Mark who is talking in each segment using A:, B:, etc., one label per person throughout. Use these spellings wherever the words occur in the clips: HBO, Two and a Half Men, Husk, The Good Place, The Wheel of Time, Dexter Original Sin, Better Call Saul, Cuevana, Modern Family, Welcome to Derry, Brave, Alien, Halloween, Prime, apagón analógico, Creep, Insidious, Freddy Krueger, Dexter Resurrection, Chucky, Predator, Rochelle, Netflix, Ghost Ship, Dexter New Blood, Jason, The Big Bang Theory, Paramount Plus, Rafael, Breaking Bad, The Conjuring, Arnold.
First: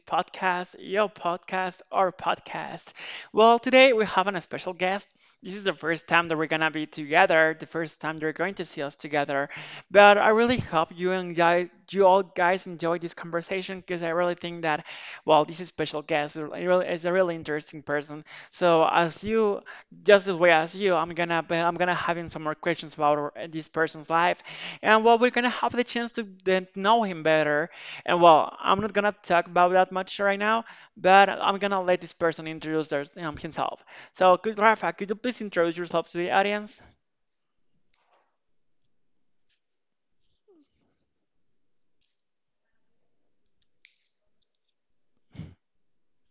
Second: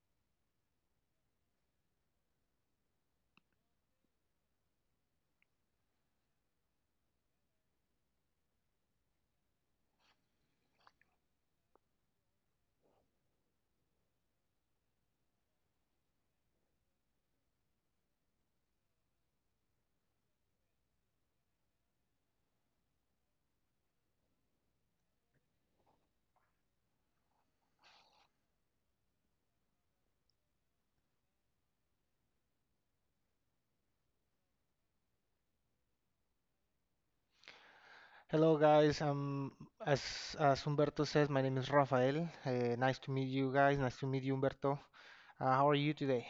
A: podcast, your podcast, our podcast. Well, today we have a special guest. This is the first time that we're going to be together, the first time you're going to see us together. But I really hope you and guys, you all guys enjoy this conversation because I really think that, well, this is special guest is a really interesting person. So as you, just as well as you, I'm gonna having some more questions about this person's life, and well, we're gonna have the chance to then know him better. And well, I'm not gonna talk about that much right now, but I'm gonna let this person introduce himself. So, could you please introduce yourself to the audience?
B: Hello guys, as as Humberto says, my name is Rafael. Nice to meet you guys. Nice to meet you, Humberto. How are you today?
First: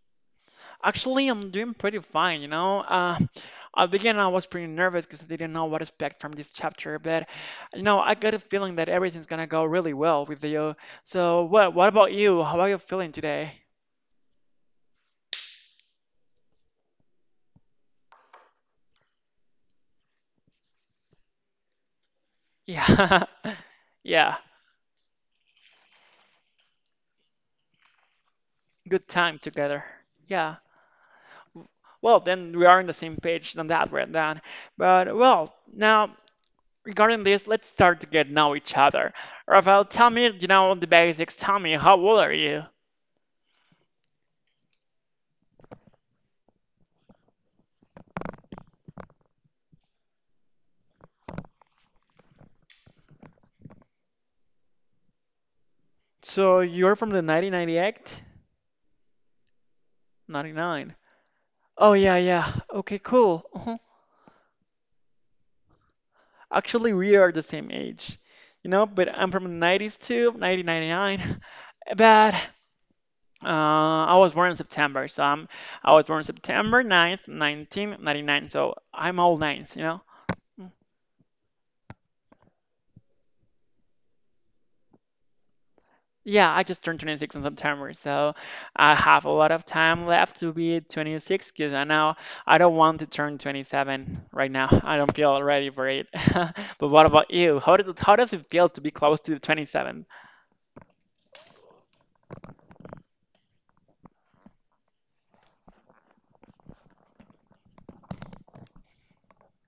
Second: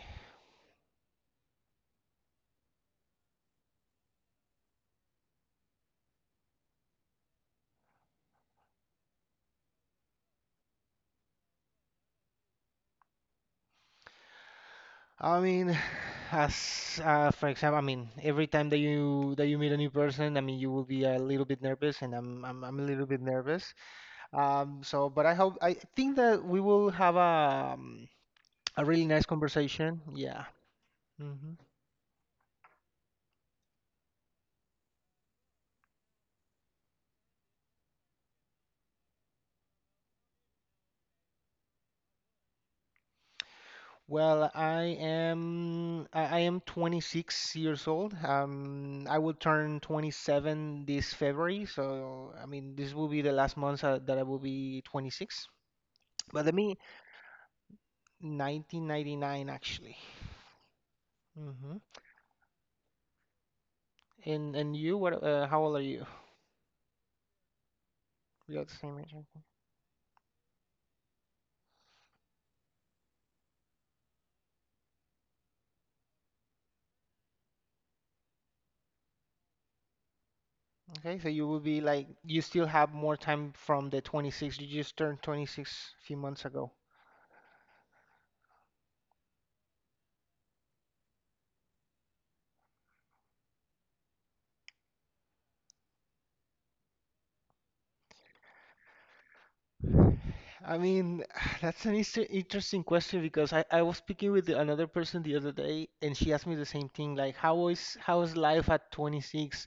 A: Actually, I'm doing pretty fine, you know. At the beginning, I was pretty nervous because I didn't know what to expect from this chapter, but you know, I got a feeling that everything's gonna go really well with you. So, what about you? How are you feeling today?
B: I mean, as for example, I mean, every time that you meet a new person, I mean, you will be a little bit nervous, and I'm a little bit
A: Yeah,
B: nervous.
A: yeah,
B: But I think that we will have a really
A: good
B: nice
A: time together.
B: conversation. Yeah.
A: Yeah.
B: Hmm.
A: Well, then we are on the same page on that one then. But well, now regarding this, let's start to get know each other. Rafael, tell me, you know, the basics. Tell me, how old are you?
B: Well, I am 26 years old. I will turn 27 this February, so I mean this will be the last month that I will be 26. But let
A: So
B: me,
A: you're from the 1998?
B: 1999 actually.
A: 99.
B: Hmm.
A: Oh yeah, yeah. Okay, cool.
B: And you, what? How old are you?
A: Actually, we are the same age.
B: You're
A: You
B: the
A: know,
B: same
A: but
B: age, I
A: I'm
B: think.
A: from the 90s too, 1999. But I was born in September, so I was born September 9th, 1999. So I'm all nines, you know.
B: Okay, so you will be like you still have more time from the 26. You just turned 26 a few months
A: Yeah, I
B: ago.
A: just turned 26 in September, so I have a lot of time left to be 26 because I don't want to turn 27 right now. I don't feel ready for it. But what about you? How did, how does it feel to be close to 27?
B: I mean, that's an interesting question because I was speaking with another person the other day and she asked me the same thing, like how is life at 26?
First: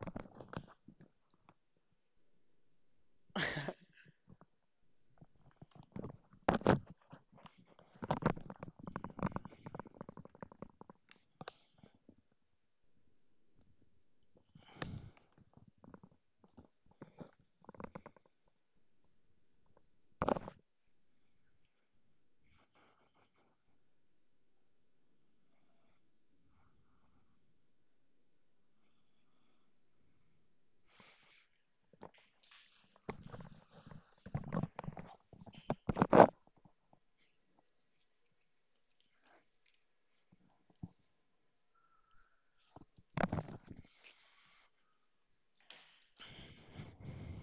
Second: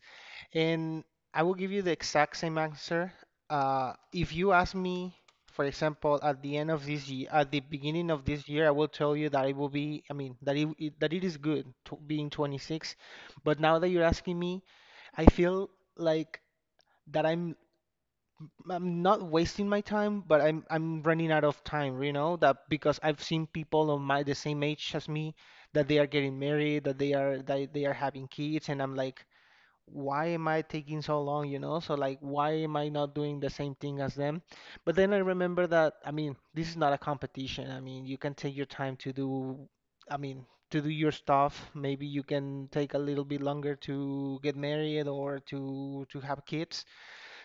B: And I will give you the exact same answer. If you ask me, for example, at the end of this year, at the beginning of this year, I will tell you that it will be, I mean, that it that it is good to being 26. But now that you're asking me, I feel like that I'm not wasting my time, but I'm running out of time, you know, that because I've seen people of my the same age as me that they are getting married, that they are having kids, and I'm like, why am I taking so long, you know? So like, why am I not doing the same thing as them? But then I remember that, I mean, this is not a competition. I mean, you can take your time to do, I mean, to do your stuff. Maybe you can take a little bit longer to get married or to have kids,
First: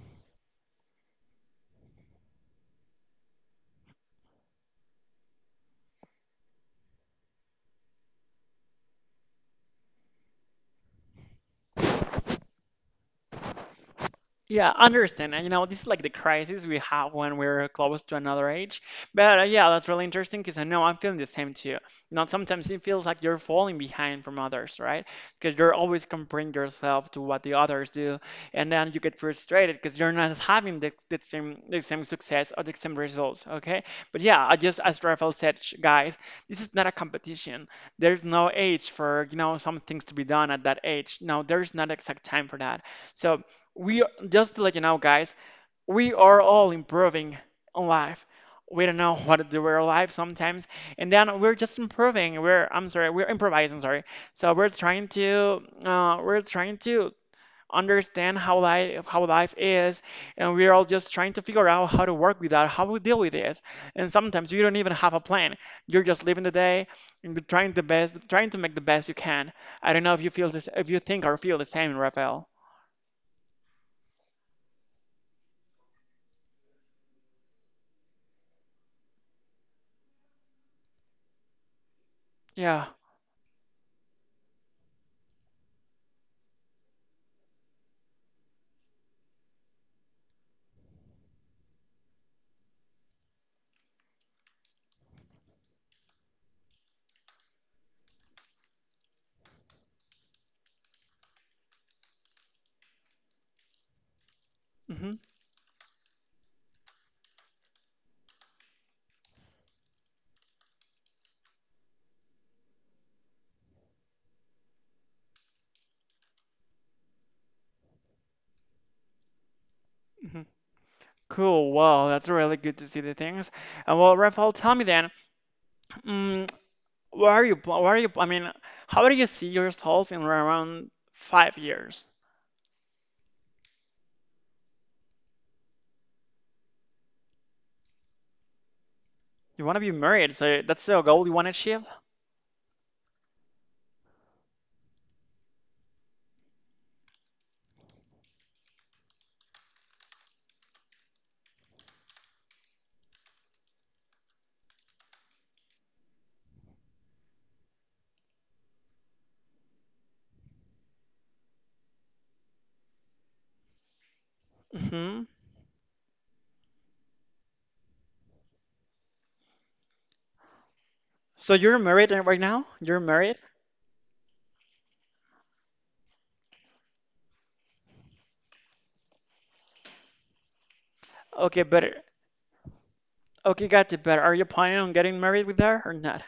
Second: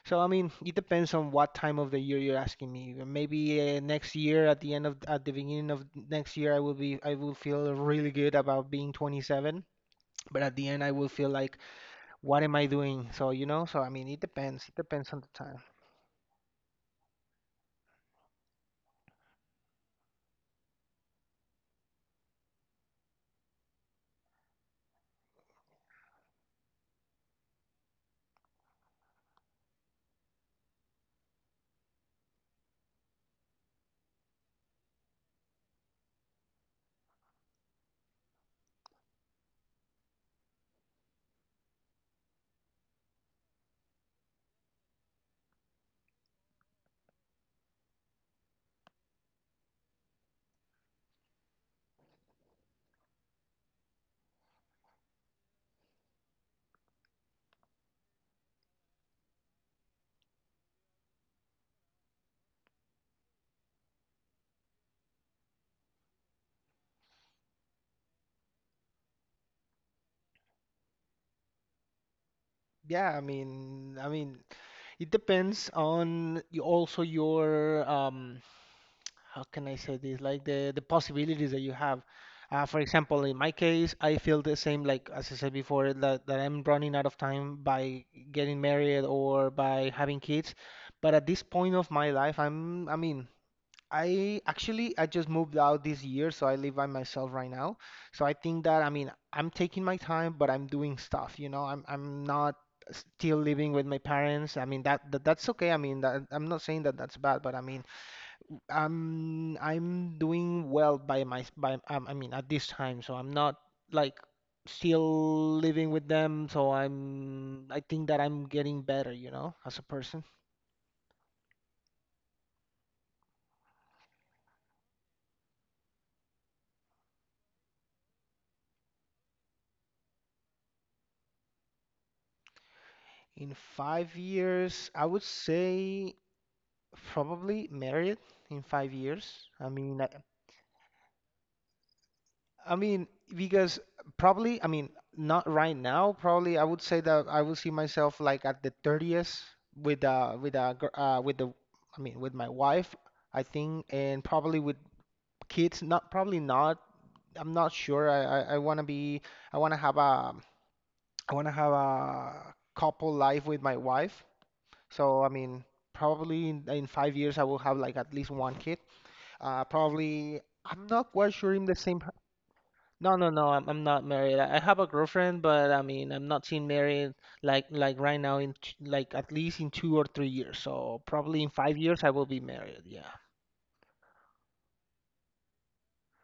B: so I mean, it depends on what time of the year you're asking me. Maybe next year, at the end of at the beginning of next year, I will feel really good about being 27. But at the end, I will feel like, what am I doing? So you know, so I mean, it depends.
A: Yeah,
B: It depends on the
A: understand. And you
B: time.
A: know, this is like the crisis we have when we're close to another age. But yeah, that's really interesting because I know I'm feeling the same too. You know, sometimes it feels like you're falling behind from others, right? Because you're always comparing yourself to what the others do, and then you get frustrated because you're not having the same the same success or the same results. Okay, but yeah, I just as Rafael said, guys, this is not a competition. There's no age for you know some things to be done at that age. No, there's not exact time for that. So we are, just to let you know, guys, we are all improving on life. We don't know what to do with our life sometimes, and then we're just improving. We're, I'm sorry, we're improvising, sorry. So we're trying to understand how life is, and we're all just trying to figure out how to work with that, how we deal with this. And sometimes you don't even have a plan. You're just living the day and you're trying the best, trying to make the best you can. I don't know if you feel this, if you think or feel the same, Raphael.
B: Yeah, I mean, it depends on also your um, how can I say this? Like the possibilities that you have. For
A: Yeah.
B: example, in my case, I feel the same. Like as I said before, that I'm running out of time by getting married or by having kids. But at this point of my life, I mean, I just moved out this year, so I live by myself right now. So I think that I mean I'm taking my time, but I'm doing stuff. You know, I'm not still living with my parents. I mean that,
A: Hmm.
B: that's okay. I mean that I'm not saying that that's bad, but I mean. I'm doing well by my by I mean at this time, so I'm not like still living with them, so I think that I'm getting better, you know, as a person.
A: Cool. Well, that's really good to see the things. And well, Rafael, tell me then, mm, Where are you? I mean, how do you see yourself in around 5 years?
B: In 5 years, I would say probably married in 5 years.
A: You want to be married, so that's the goal you want to achieve.
B: I mean, because probably, I mean, not right now, probably I would say that I will see myself like at the 30th with gr- with the I mean with my wife, I think, and probably with kids, not probably not. I'm not sure. I want to be, I want to have a I want to have a couple life with my wife.
A: Hmm.
B: So, I mean, probably in 5 years I will have like at least one kid. Uh, probably I'm not quite
A: So
B: sure in
A: you're
B: the same.
A: married right now? You're
B: No, no,
A: married?
B: no. I'm not married. I have a girlfriend, but I mean, I'm not seeing married like right now in like at least in 2 or 3 years. So probably in
A: Okay,
B: five
A: better.
B: years I will be married. Yeah.
A: Okay, got it. Better. Are you planning on getting married with her or not?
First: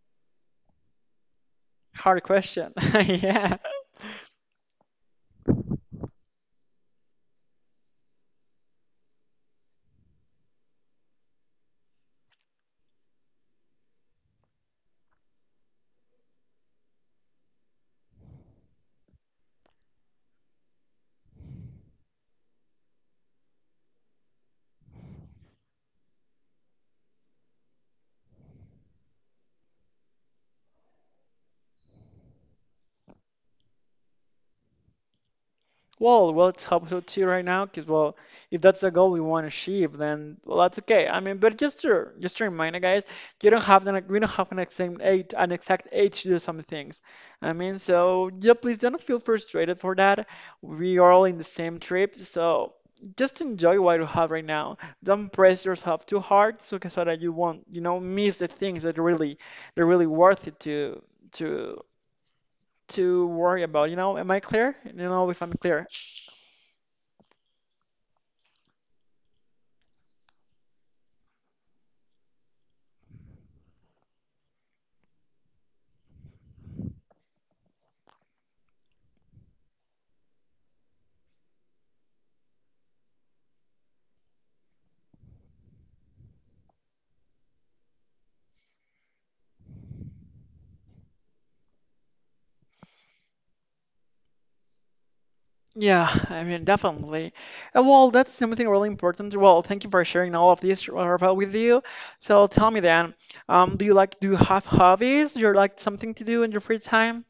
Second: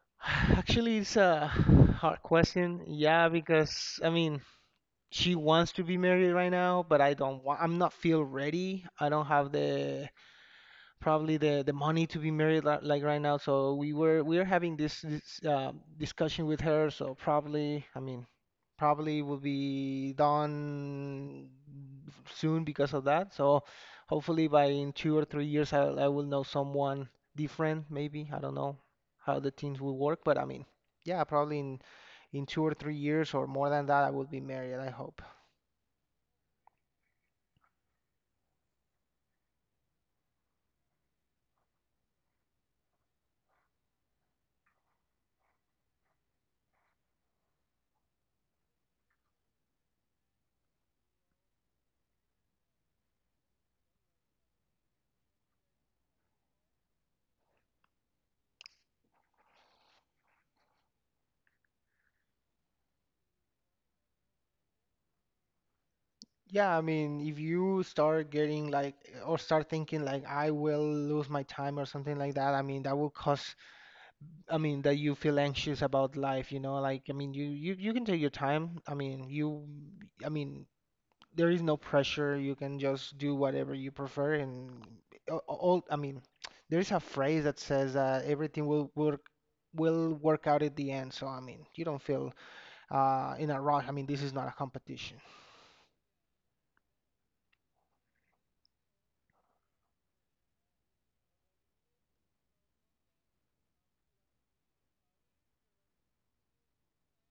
B: Actually, it's a hard
A: Hard question.
B: question. Yeah,
A: Yeah.
B: because I mean, she wants to be married right now, but I don't want. I'm not feel ready. I don't have the probably the money to be married like right now. So we are having this, discussion with her. So probably, I mean, probably will be done soon because of that. So hopefully by in 2 or 3 years, I will know someone different. Maybe I don't know how the things will work, but I mean, yeah, probably in 2 or 3 years or more than that, I will be married. I hope.
A: Well, well, it's us to so right now, because well, if that's the goal we want to achieve, then well, that's okay. I mean, but just to remind you guys, you don't have an we don't have an exact age to do some things. I mean, so yeah, please don't feel frustrated for that. We are all in the same trip, so just enjoy what you have right now. Don't press yourself too hard, so that you won't, you know, miss the things that really, that are really worth it to to to worry about. You know, am I clear? You know, if I'm clear.
B: Yeah, I mean, if you start getting like, or start thinking like, I will lose my time or something like that, I mean, that will cause, I mean, that you feel anxious about life, you know, like, I mean, you can take your time. I mean, you, I mean, there is no pressure. You can just do whatever you prefer. And all, I mean, there is a phrase that says that will work out at the end. So, I mean, you don't feel in a rush. I mean, this is not a competition.
A: Yeah, I mean, definitely. And well, that's something really important. Well, thank you for sharing all of this, Rafael, with you. So tell me then, do you have hobbies? Do you like something to do in your free time?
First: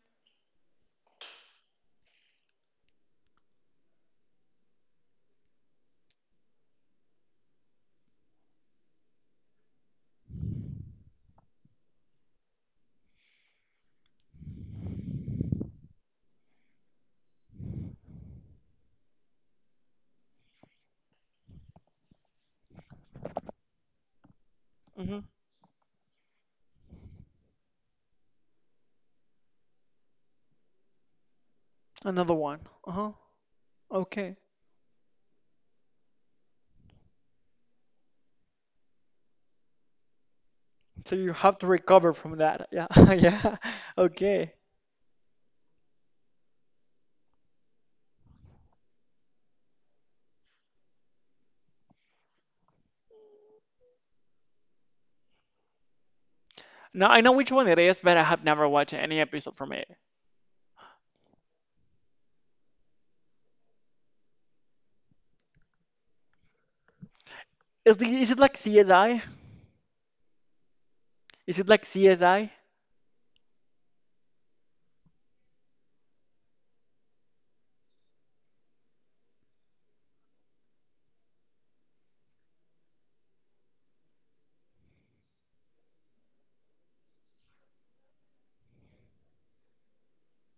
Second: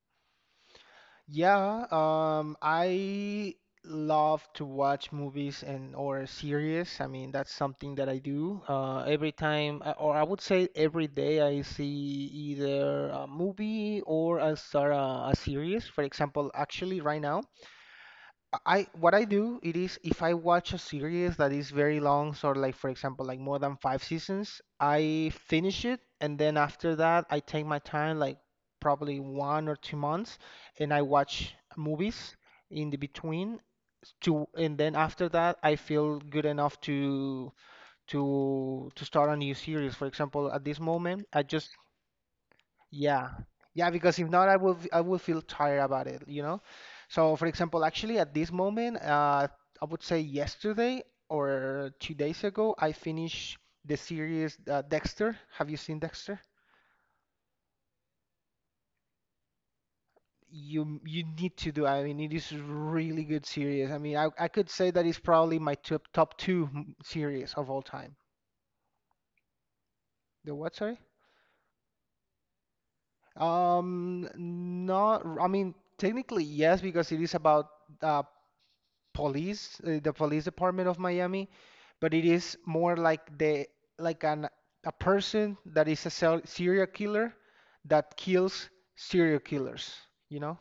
B: Yeah, I love to watch movies and or series. I mean, that's something that I do every time, or I would say every day. I see either a movie or I start a series. For example, actually right now, I what I do it is if I watch a series that is very long, so like for example, like more than five seasons,
A: Hmm.
B: I finish it and then after that I take my time, like probably 1 or 2 months, and I watch movies
A: Another one.
B: in the
A: Uh-huh.
B: between
A: Okay.
B: to, and then after that I feel good enough to start a new series. For example, at this
A: So
B: moment
A: you
B: I
A: have to
B: just,
A: recover from that. Yeah.
B: yeah,
A: Yeah.
B: yeah, because if not,
A: Okay.
B: I will feel tired about it, you know? So, for example, actually at this moment, I would say yesterday or 2 days ago, I finished the series Dexter. Have you seen Dexter?
A: Now I know which one it is, but I have never watched any episode from it.
B: You need to do. I mean, it is really good series. I mean, I could say that it's probably my top two series of all
A: Is the,
B: time.
A: is it like CSI?
B: The what, sorry?
A: Is it like CSI?
B: Not. I mean, technically yes, because it is about uh, police, the police department of Miami, but it is more like the like an a person that is a serial killer that kills serial killers, you know?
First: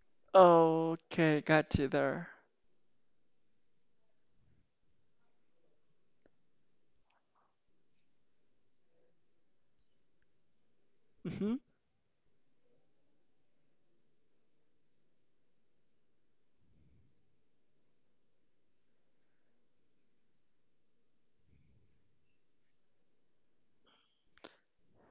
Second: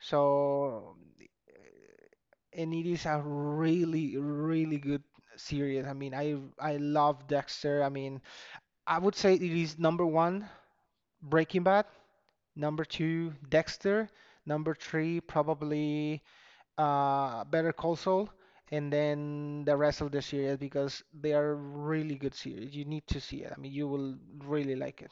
B: So,
A: Okay, got you there.
B: and it is a really good series. I mean, I love Dexter. I mean, I would say it is number one
A: Mhm.
B: Breaking Bad, number two Dexter, number three probably Better Call Saul, and then the rest of the series because they are really good series. You need to see it. I mean, you will really like it.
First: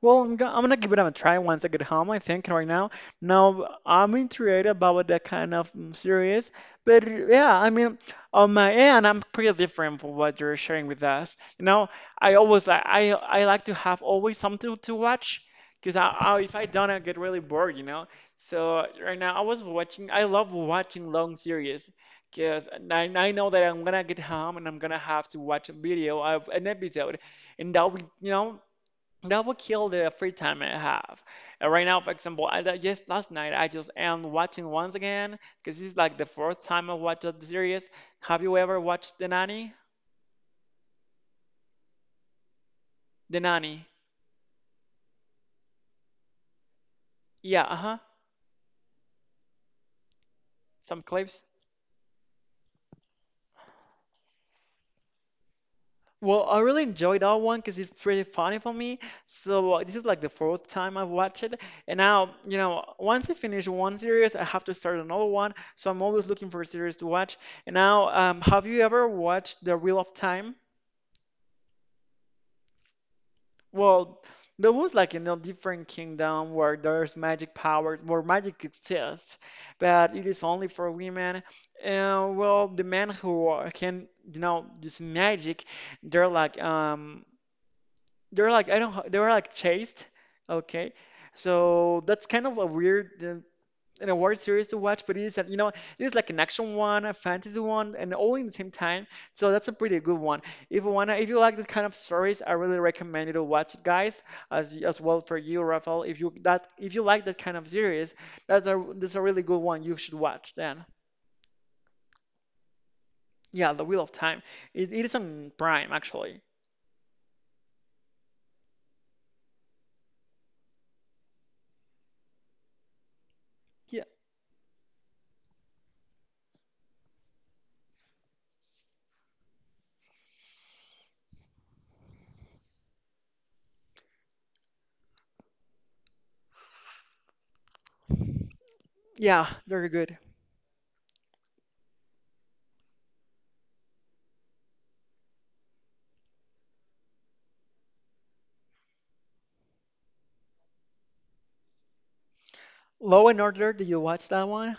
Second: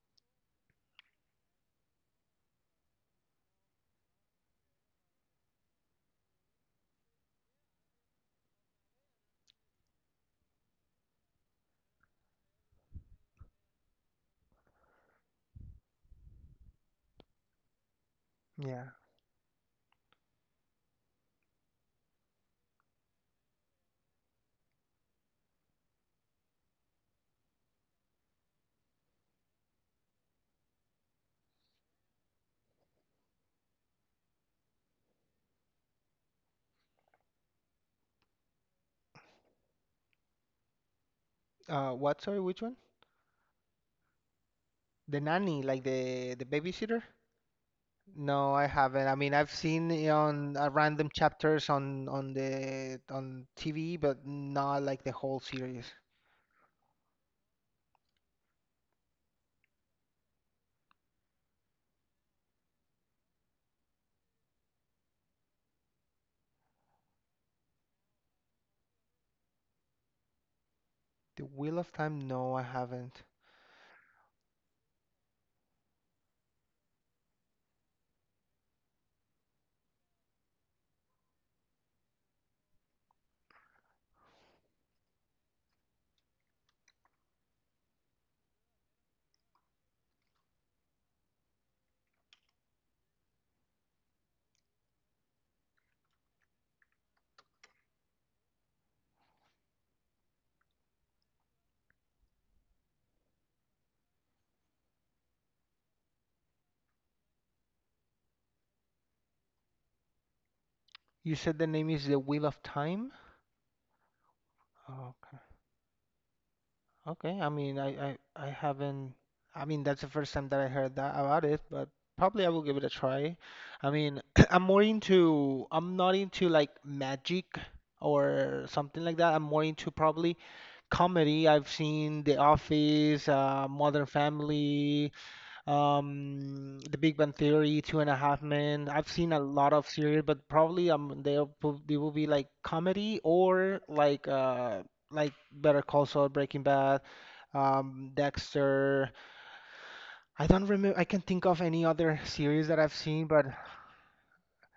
A: Well, I'm gonna give it a try once I get home, I think, right now. Now, I'm intrigued about that kind of series, but yeah, I mean, on my end, I'm pretty different from what you're sharing with us. You know, I like to have always something to watch, because if I don't, I get really bored, you know? So
B: Yeah.
A: right now, I was watching, I love watching long series, because I know that I'm gonna get home and I'm gonna have to watch a video of an episode, and that will, you know, that would kill the free time I have. And right now, for example, just last night I just am watching once again because this is like the fourth time I watched the series. Have you ever watched The Nanny?
B: What? Sorry, which one?
A: The Nanny.
B: The nanny, like the babysitter?
A: Yeah, uh-huh.
B: No, I haven't. I mean, I've seen it on
A: Some
B: random
A: clips.
B: chapters on the on TV, but not like the whole series.
A: Well, I really enjoyed that one because it's pretty funny for me. So this is like the fourth time I've watched it, and now you know once I finish one series, I have to start another one. So I'm always looking for a series to watch. And now, have you ever watched The Wheel of Time?
B: The Wheel of Time? No, I haven't.
A: Well, there was like in a different kingdom where there's magic power, where magic exists, but it is only for women. And well, the can, you know, use magic, they're like, um, they're like, I don't, ho- they're like chaste, okay? So that's kind of a weird an award series to watch, but it is, you know, it's like an action one, a fantasy one, and all in the same time. So that's a pretty good one. If you like that kind of stories, I really recommend you to watch it, guys. As well for you, Rafael. If you like that kind of series, that's a really good one you should watch. Then,
B: You said the name is The Wheel of Time?
A: yeah, The Wheel of Time. It is
B: Okay.
A: on Prime actually.
B: Okay, I mean, I haven't. I mean, that's the first time that I heard that about it, but probably I will give it a try. I
A: Yeah,
B: mean, I'm more into. I'm not into like magic or something like that. I'm more into probably comedy. I've seen The Office, Modern Family, The Big Bang Theory, Two and a Half Men. I've seen a
A: yeah,
B: lot
A: very
B: of
A: good.
B: series, but probably they will be like comedy or like uh, like Better Call Saul, Breaking Bad, Dexter. I don't remember. I can't think of any other series that I've
A: Law
B: seen,
A: and
B: but
A: Order, did you watch that one?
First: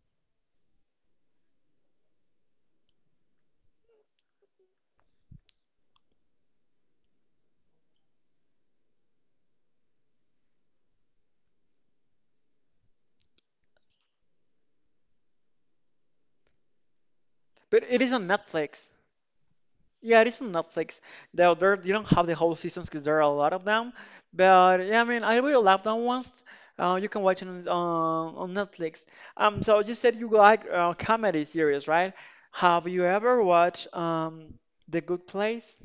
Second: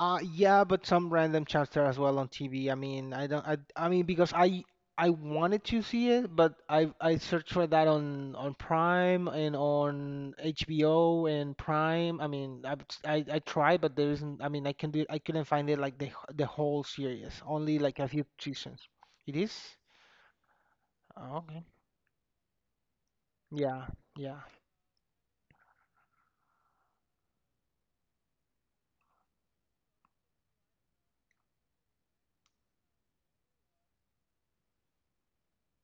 B: yeah, but some random chapter as well on TV. I mean, I don't. I mean, because I wanted to see it, but I searched for that on Prime and on HBO and Prime. I mean, I tried, but there isn't. I mean, I can do. I couldn't find it like the whole series. Only
A: But
B: like
A: it
B: a
A: is
B: few
A: on
B: seasons.
A: Netflix.
B: It is.
A: Yeah, it is on Netflix.
B: Oh,
A: Though
B: okay.
A: there you don't have the whole seasons because there are a lot of
B: Yeah.
A: them.
B: Yeah.
A: But yeah, I mean, I really love that ones. You can watch it on, on Netflix. So you said you like comedy series, right? Have you ever watched The Good Place?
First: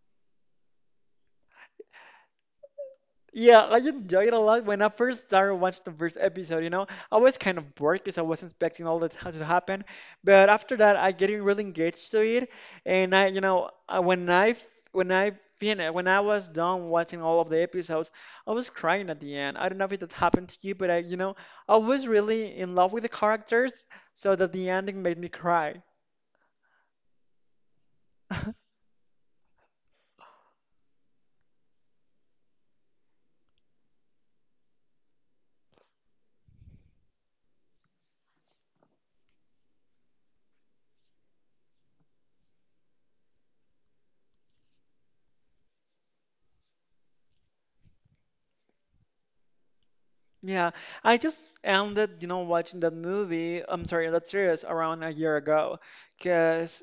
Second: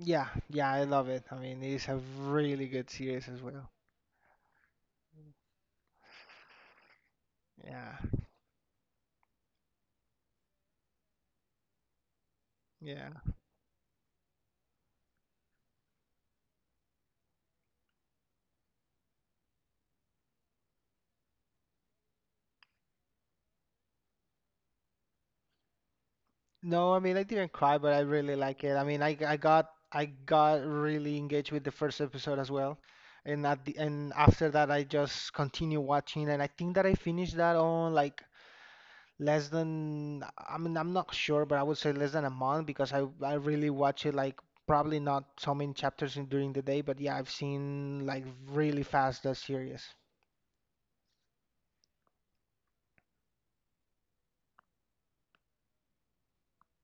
B: Yeah, yeah, I love it. I mean, it's a really good series as
A: Yeah,
B: well.
A: I enjoyed it a lot when I first started watching the first episode, you know. I was kind of
B: Yeah,
A: bored because I wasn't expecting all that to happen. But after that, I getting really engaged to it.
B: yeah.
A: And I, you know, when I finished, when I was done watching all of the episodes, I was crying at the end. I don't know if it happened to you, but I, you know, I was really in love with the characters, so that the ending made me cry.
B: No, I mean, I didn't cry, but I really like it. I mean, I got really engaged with the first episode as well, and at the and after that, I just continue watching, and I think that I finished that on like less than I mean, I'm not sure, but I would say less than a month because I really watch it like probably not so many chapters during the day, but yeah, I've seen like really fast the series.
A: Yeah, I just ended, you know, watching that that series around a year ago. Cause.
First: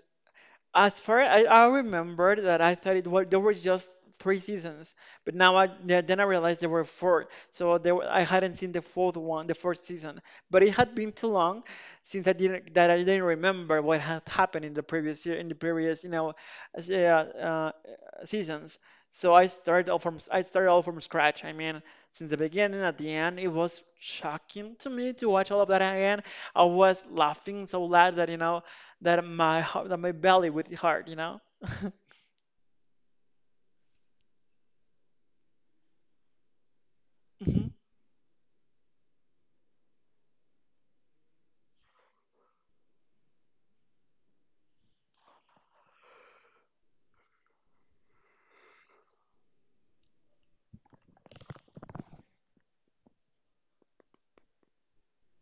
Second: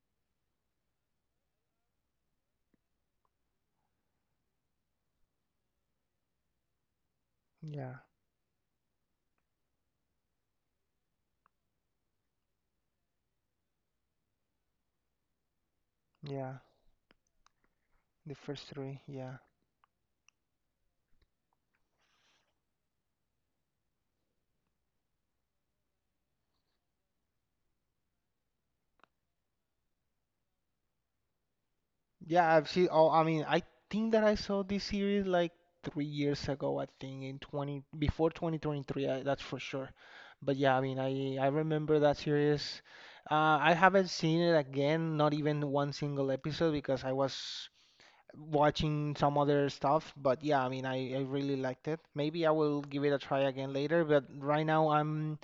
A: As far I remember that I thought it was there were just three seasons, but now I yeah, then I realized there were four. So there
B: Yeah,
A: were, I hadn't seen the fourth one, the fourth season, but it had been too long since I didn't remember what had happened in the previous you know
B: yeah.
A: as- yeah, uh,
B: The first
A: seasons.
B: three,
A: So
B: yeah.
A: I started all from scratch. I mean, since the beginning at the end, it was shocking to me to watch all of that again. I was laughing so loud that you know that my belly with the heart, you know?
B: Yeah, I've seen all I mean, I think that I saw this series like 3 years ago, I think in
A: Hmm.
B: 20 before 2023, that's for sure. But yeah, I mean, I remember that series. I haven't seen it again, not even one single episode because I was watching some other stuff, but yeah, I mean, I really liked it. Maybe I will give it a try again later, but right now I'm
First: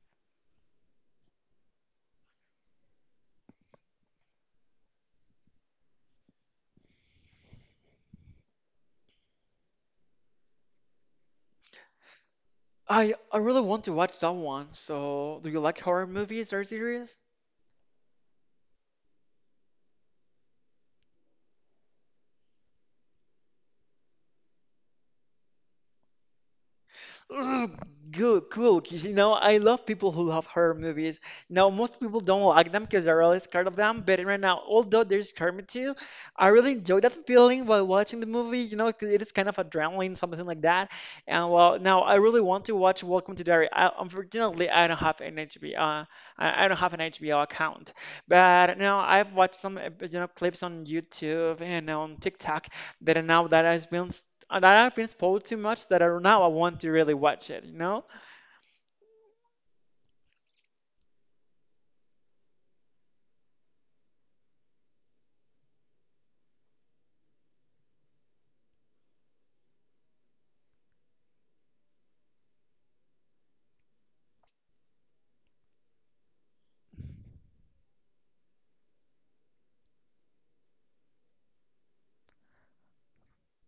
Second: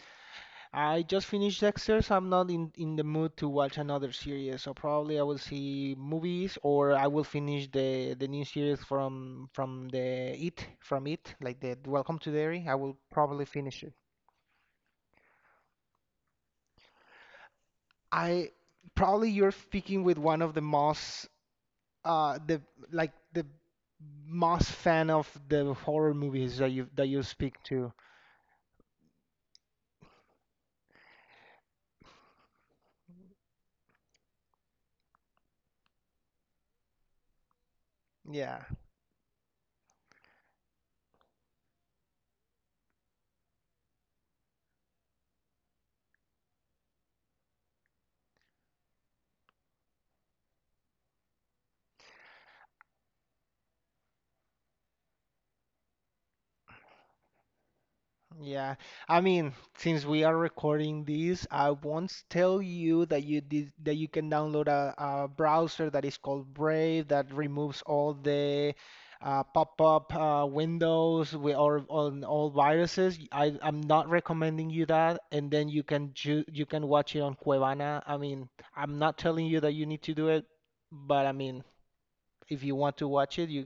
B: I just finished Dexter, so I'm not in the mood to watch another series. So probably I will see movies or I will finish the new series from It, like the Welcome to Derry. I will
A: I
B: probably
A: really want
B: finish
A: to
B: it.
A: watch that one. So, do you like horror movies or series?
B: I Probably you're speaking with one of the uh the like the most fan of the horror movies that you speak
A: Ugh,
B: to.
A: cool, cool. 'Cause I love people who love horror movies. Now, most people don't like them because they're really scared of them. But right now, although they're scared me too, I really enjoy that feeling while watching the movie.
B: Yeah.
A: You know, 'cause it is kind of adrenaline, something like that. And well, now I really want to watch Welcome to Derry. Unfortunately, I don't have an HBO. I don't have an HBO account. But you know, I've watched some, clips on YouTube and on TikTok, that I now that I've been that I've been spoiled too much that I now I want to really watch it, you know?
B: Yeah, I mean, since we are recording this, I won't tell you that you can download a browser that is called Brave that removes all the pop-up windows with or on all viruses. I'm not recommending you that. And then you can watch it on Cuevana. I mean, I'm not telling you that you need to do it, but I mean, if you want to watch it,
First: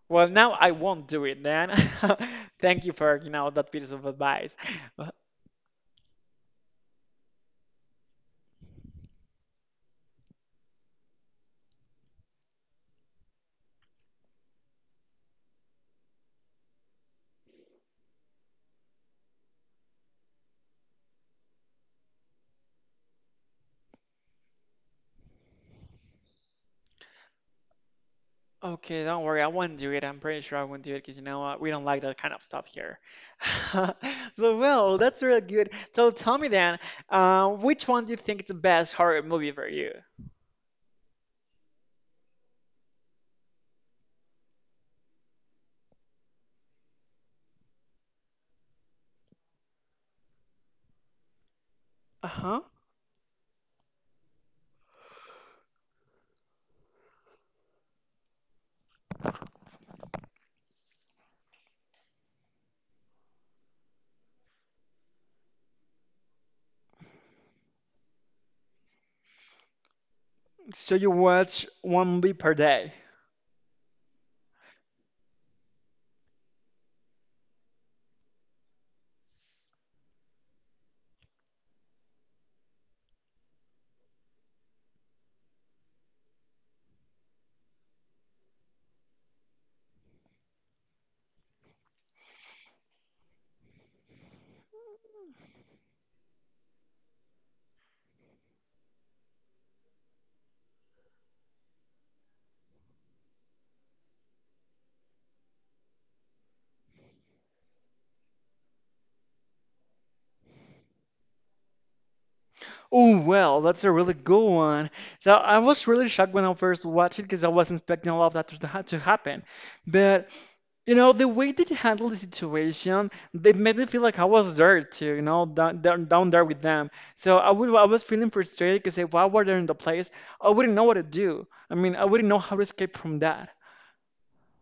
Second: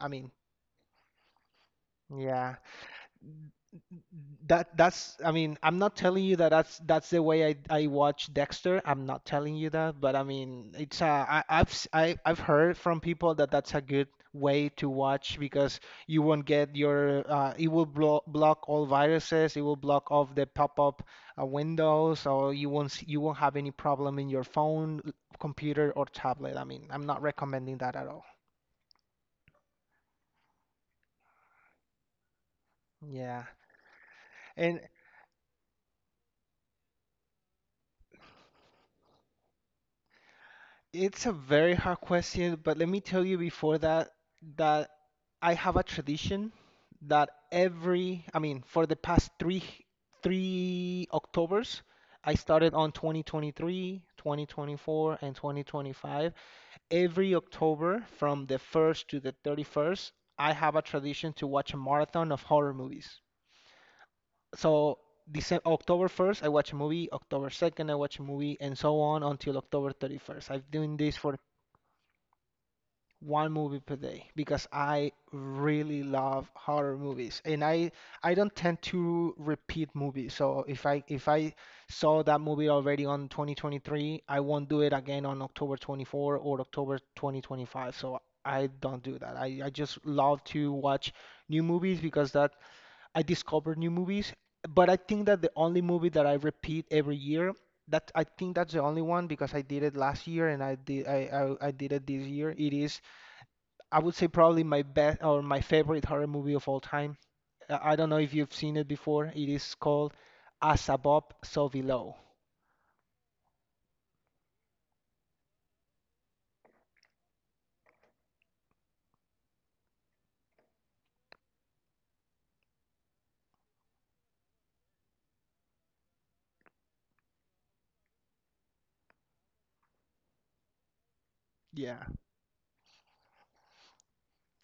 B: I
A: Well,
B: mean,
A: now I won't do it then.
B: yeah.
A: Thank you for, that piece of advice. Uh,
B: That's I mean I'm not telling you that that's the way I watch Dexter. I'm not telling you that, but I mean it's I, I've s- I, I've heard from people that that's a good way to watch because you won't get your it will block all viruses, it will block off the pop-up windows, so you won't have any problem in your phone, computer or tablet. I mean, I'm not recommending that at all.
A: Okay, don't worry, I won't do it. I'm pretty sure I won't do it because you know what? We don't like that kind of stuff here.
B: Yeah.
A: So,
B: And.
A: well, that's really good. So tell me then, which one do you think is the best horror movie for you?
B: It's a very hard question, but let me tell you before that I have a tradition that I mean, for the past three Octobers, I
A: Uh-huh.
B: started on 2023, 2024, and 2025. Every October from the 1st to the 31st, I have a tradition to watch a marathon of horror movies. So October 1st, I watch a movie, October 2nd, I watch a movie, and so on until October 31st. I've been
A: So
B: doing
A: you
B: this for
A: watch one movie per day.
B: one movie per day because I really love horror movies, and I don't tend to repeat movies. So if I saw that movie already on 2023, I won't do it again on October 24 or October 2025. So I don't do that. I just love to watch new movies because that I discover new movies. But I think that the only movie that I repeat every year, that I think that's the only one because I did it last year, and I did it this year. It is, I would say, probably my best or my favorite horror movie of all time. I don't know if you've seen it before. It is called As Above, So Below.
A: Oh, well, that's a really good one. So I was really shocked when I first watched it because I wasn't expecting all of that to, to happen. But, you know, the way they handled the situation, they made me feel like I was there too, you know, down there with them. I was feeling frustrated because if I were there in the place, I wouldn't know what to do. I mean,
B: Yeah,
A: I wouldn't know how to escape from that.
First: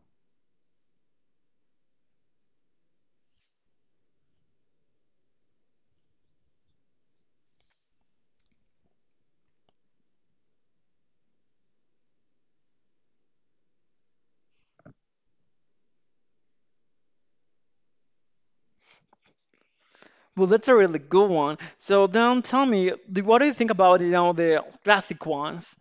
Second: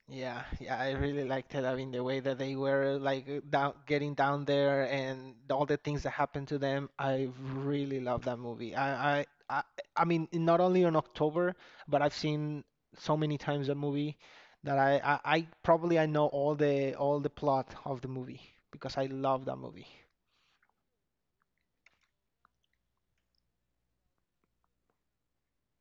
B: yeah, yeah. I really liked it. I mean, the way that they were like down, getting down there, and all the things that happened to them. I really love that movie. I mean, not only on October, but I've seen so many times the movie that I probably I know all the plot of the movie because I love that movie.
A: Well, that's a really good one. So then tell me, what do you think about, you know, the classic ones?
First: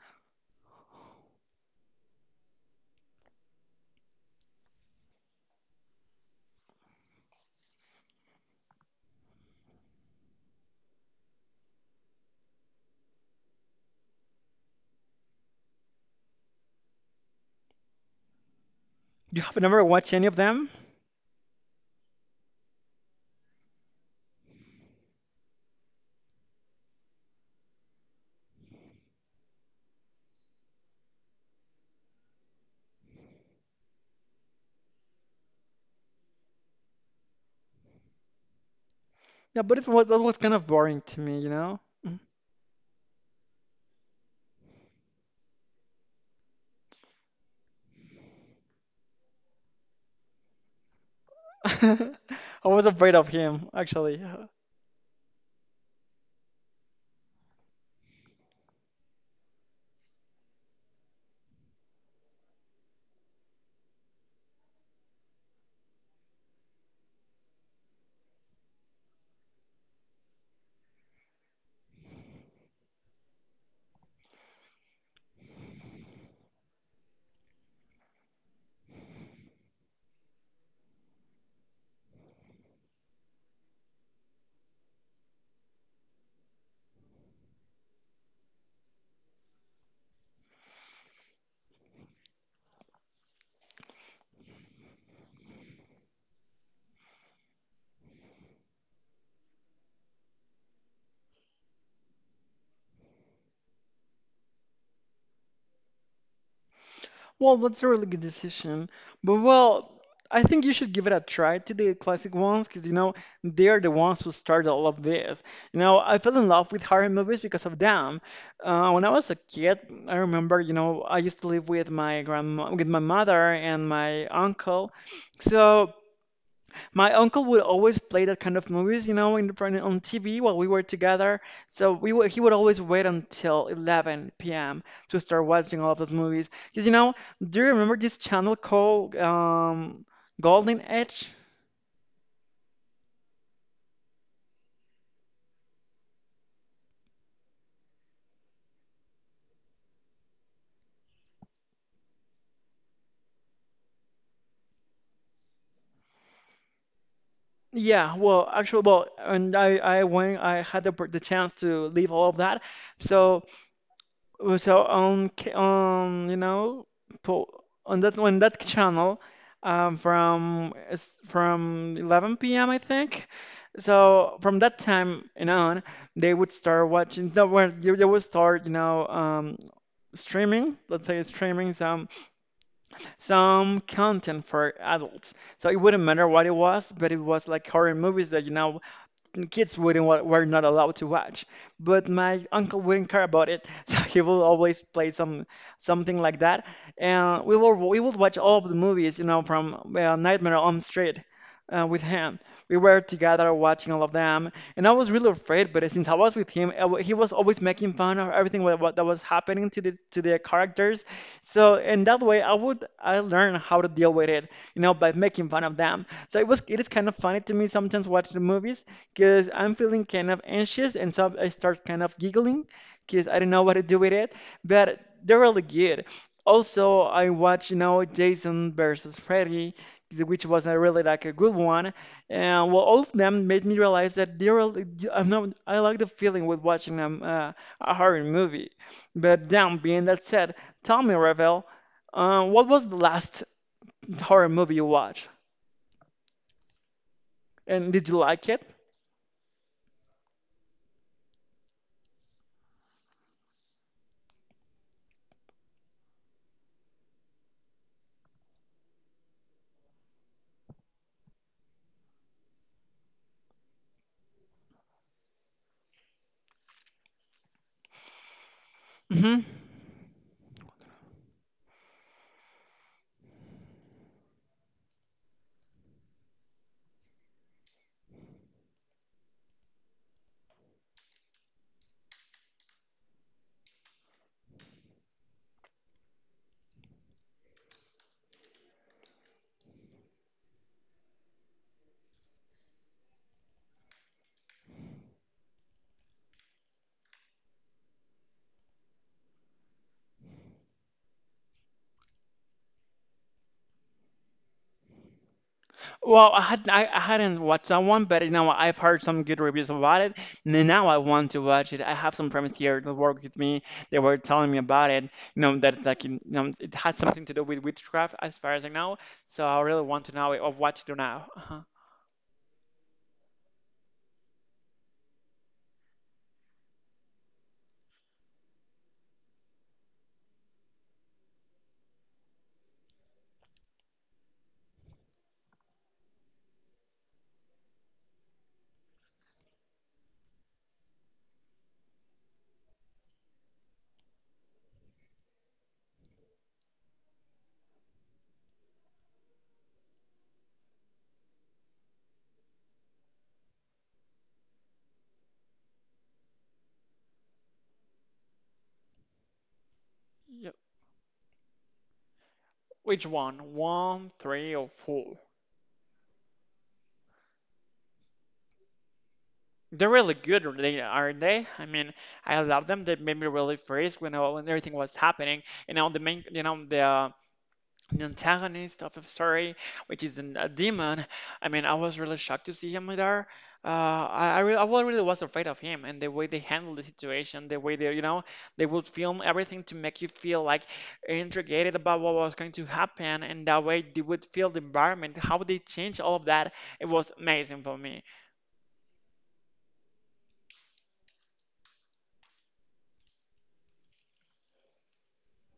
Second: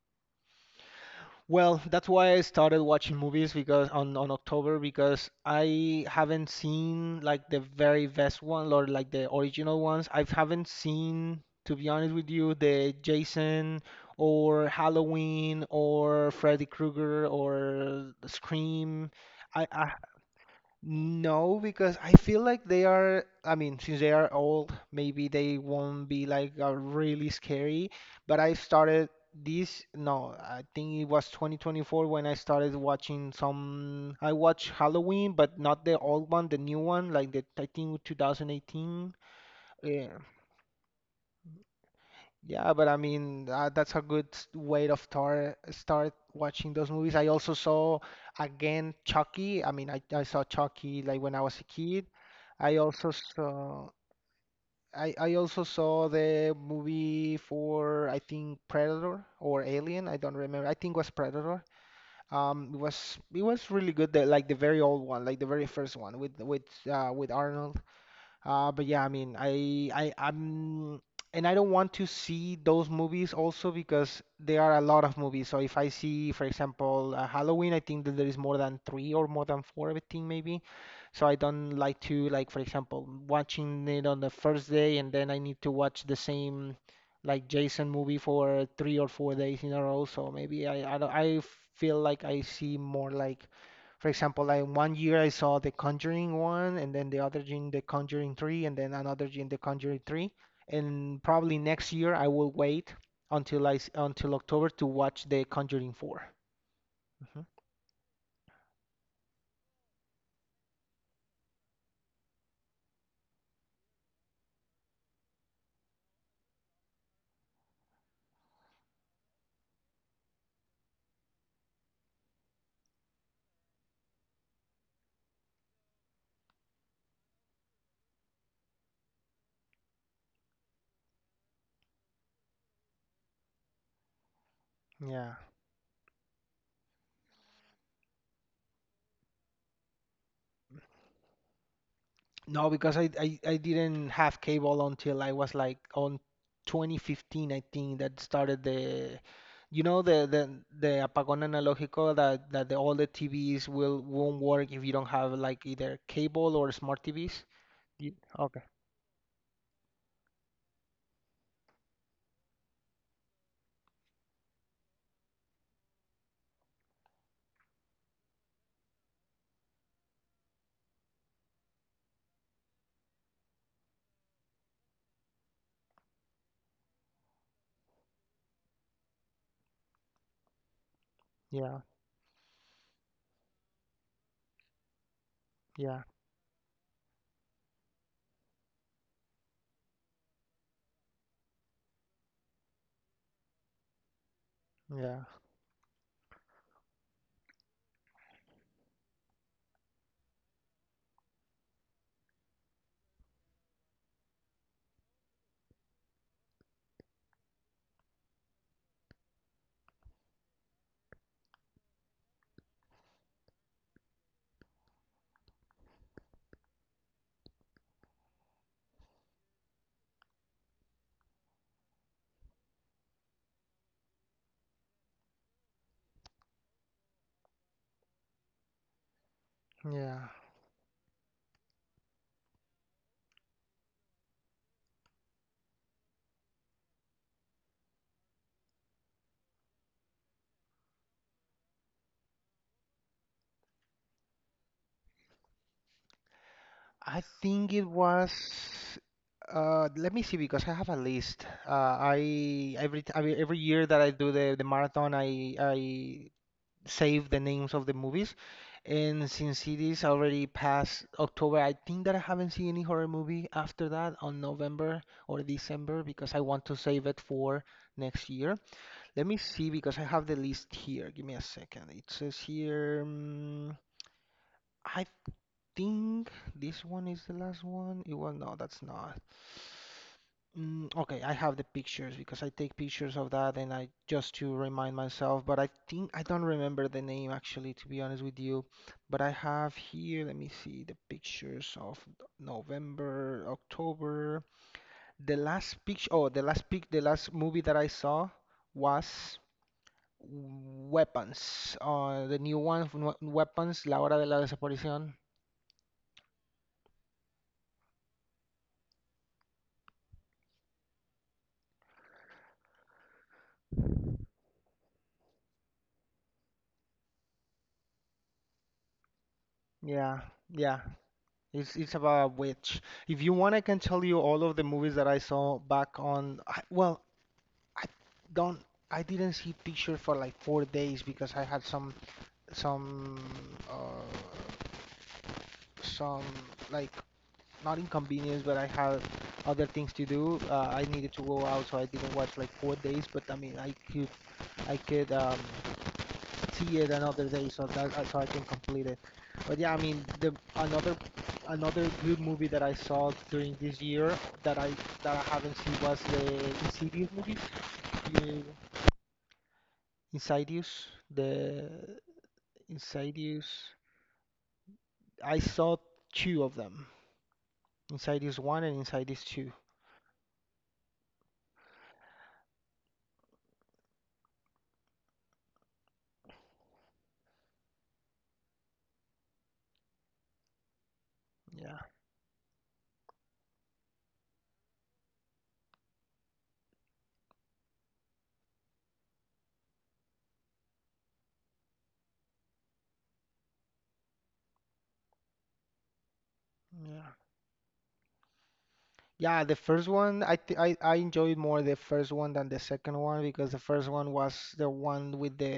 B: Well, that's why I started watching movies because on October, because I haven't seen like the very best one or like the original ones. I haven't seen, to be honest with you, the Jason or Halloween or Freddy Krueger or Scream.
A: You have never
B: I
A: watched any of them?
B: No, because I feel like they are, I mean, since they are old, maybe they won't be like really scary. But I started this, no, I think it was 2024 when I started watching some. I watch Halloween, but not the old one, the new one, like the I think 2018.
A: Yeah, but it was
B: Yeah.
A: that was kind of boring to me, you know?
B: Yeah, but I mean that's a good way to start watching those movies. I also saw again Chucky. I mean, I saw Chucky like when I was a kid.
A: I
B: I
A: was
B: also
A: afraid of him,
B: saw
A: actually.
B: I also saw the movie for, I think, Predator or Alien. I don't remember. I think it was Predator. It was really good. Like the very old one, like the very first one with Arnold. But yeah, I mean, and I don't want to see those movies also because there are a lot of movies. So if I see, for example, Halloween, I think that there is more than three or more than four, I think maybe. So I don't like to, like, for example, watching it on the first day and then I need to watch the same, like, Jason movie for 3 or 4 days in a row. So maybe I don't, I feel like I see more like, for example, like one year I saw The Conjuring one, and then the other year The Conjuring three, and then another year The Conjuring three. And probably next year I will wait until October to watch The Conjuring 4. hmm
A: Well, that's a really good decision. But well, I think you should give it a try to the classic ones, because you know, they're the ones who started all of this. You know, I fell in love with horror movies because of them. When I was a kid, I remember, you know, I used to live with my grandma, with my mother and my uncle. So my uncle would always play that kind of movies, you know, on TV while we were together. He would always wait until 11 p.m. to
B: Yeah.
A: start watching all of those movies. Because, you know, do you remember this channel called Golden Edge?
B: No, because I didn't have cable until I was like on 2015. I think that started the you know the apagón analógico all the TVs will won't work if you don't have like either cable or smart TVs.
A: Yeah, well,
B: Okay.
A: actually, well, I went, I had the chance to leave all of that. So with our own you know on that channel from it's from 11 p.m. I think so from that time and on they would start watching no, well, they would start you know streaming, let's say streaming
B: Yeah,
A: some content for adults, so it
B: yeah,
A: wouldn't matter what it was, but it was like horror movies that you know and kids wouldn't wa- were not allowed to watch. But my uncle wouldn't care about it, so he will always play
B: yeah,
A: some something like that, and we would watch all of the movies, you know, from Nightmare on Elm Street with him. We were together watching all of them, and I was really afraid. But since I was with him, he was always making fun of everything what that was happening to the characters. So in that way, I learned how to deal with it, you know, by making fun of them. So it is kind of funny to me sometimes watch the movies, because I'm feeling kind of anxious and so I start kind of giggling because I don't know what to do with it, but they're really good. Also, I watch you know Jason versus Freddy,
B: yeah.
A: which was a really like a good one, and well, all of them made me realize that they're really, I'm not I like the feeling with watching them a horror movie. But damn, being that said, tell me, Ravel, what was the last horror movie you watched,
B: I think it
A: and did you
B: was.
A: like it?
B: Let me see because I have a list. I every t- every year that I do the marathon, I save the names of the movies, and since it is already past October, I think that I haven't seen any horror movie after that on November or December because I want to save it for next year. Let me
A: Hmm.
B: see because I have the list here. Give me a second. It says here. I think this one is the last one. It was, no, that's not. Okay, I have the pictures because I take pictures of that and I just to remind myself. But I think I don't remember the name actually, to be honest with you. But I have here. Let me see the pictures of November, October. The last picture. Oh, the last pic. The last movie that I saw was. Weapons, the new one, from Weapons, La Hora de la Desaparición.
A: Well, I hadn't watched that one, but you know I've heard some good reviews about it. And now I want to watch it. I have some friends here that work with me. They were telling me about it. You know that like you know it had something to do with witchcraft, as far as I know. So I really want to
B: Yeah,
A: know of what
B: yeah.
A: to do now. Uh-huh.
B: It's about a witch. If you want, I can tell you all of the movies that I saw back on. I, well, I don't. I didn't see pictures for like 4 days because I had some some uh, some, like, not inconvenience, but I had other things to do. I needed to go out, so I didn't watch like 4 days. But I mean, I could see it another day so that so I can complete it. But yeah, I mean the another another good movie that I saw during this year, that I that I haven't seen, was the Insidious movies. You,
A: Yeah.
B: Insidious, the
A: Which one?
B: Insidious.
A: One, three, or four?
B: I saw two of them, Insidious one and Insidious two.
A: They're really good, aren't they? I mean, I love them. They made me really freeze when everything was happening. You know the main, you know the antagonist of the story, which is a demon. I mean, I
B: Yeah,
A: was really shocked to see him there. I really was afraid of him and the way they handled the situation, the way they, you know, they would film everything to make you feel like intrigued about what was going to happen, and that way they would feel the environment, how they changed all of that. It was
B: yeah.
A: amazing for me.
B: Yeah, the first one I th I enjoyed more, the first one than the second one, because the first one was the one with the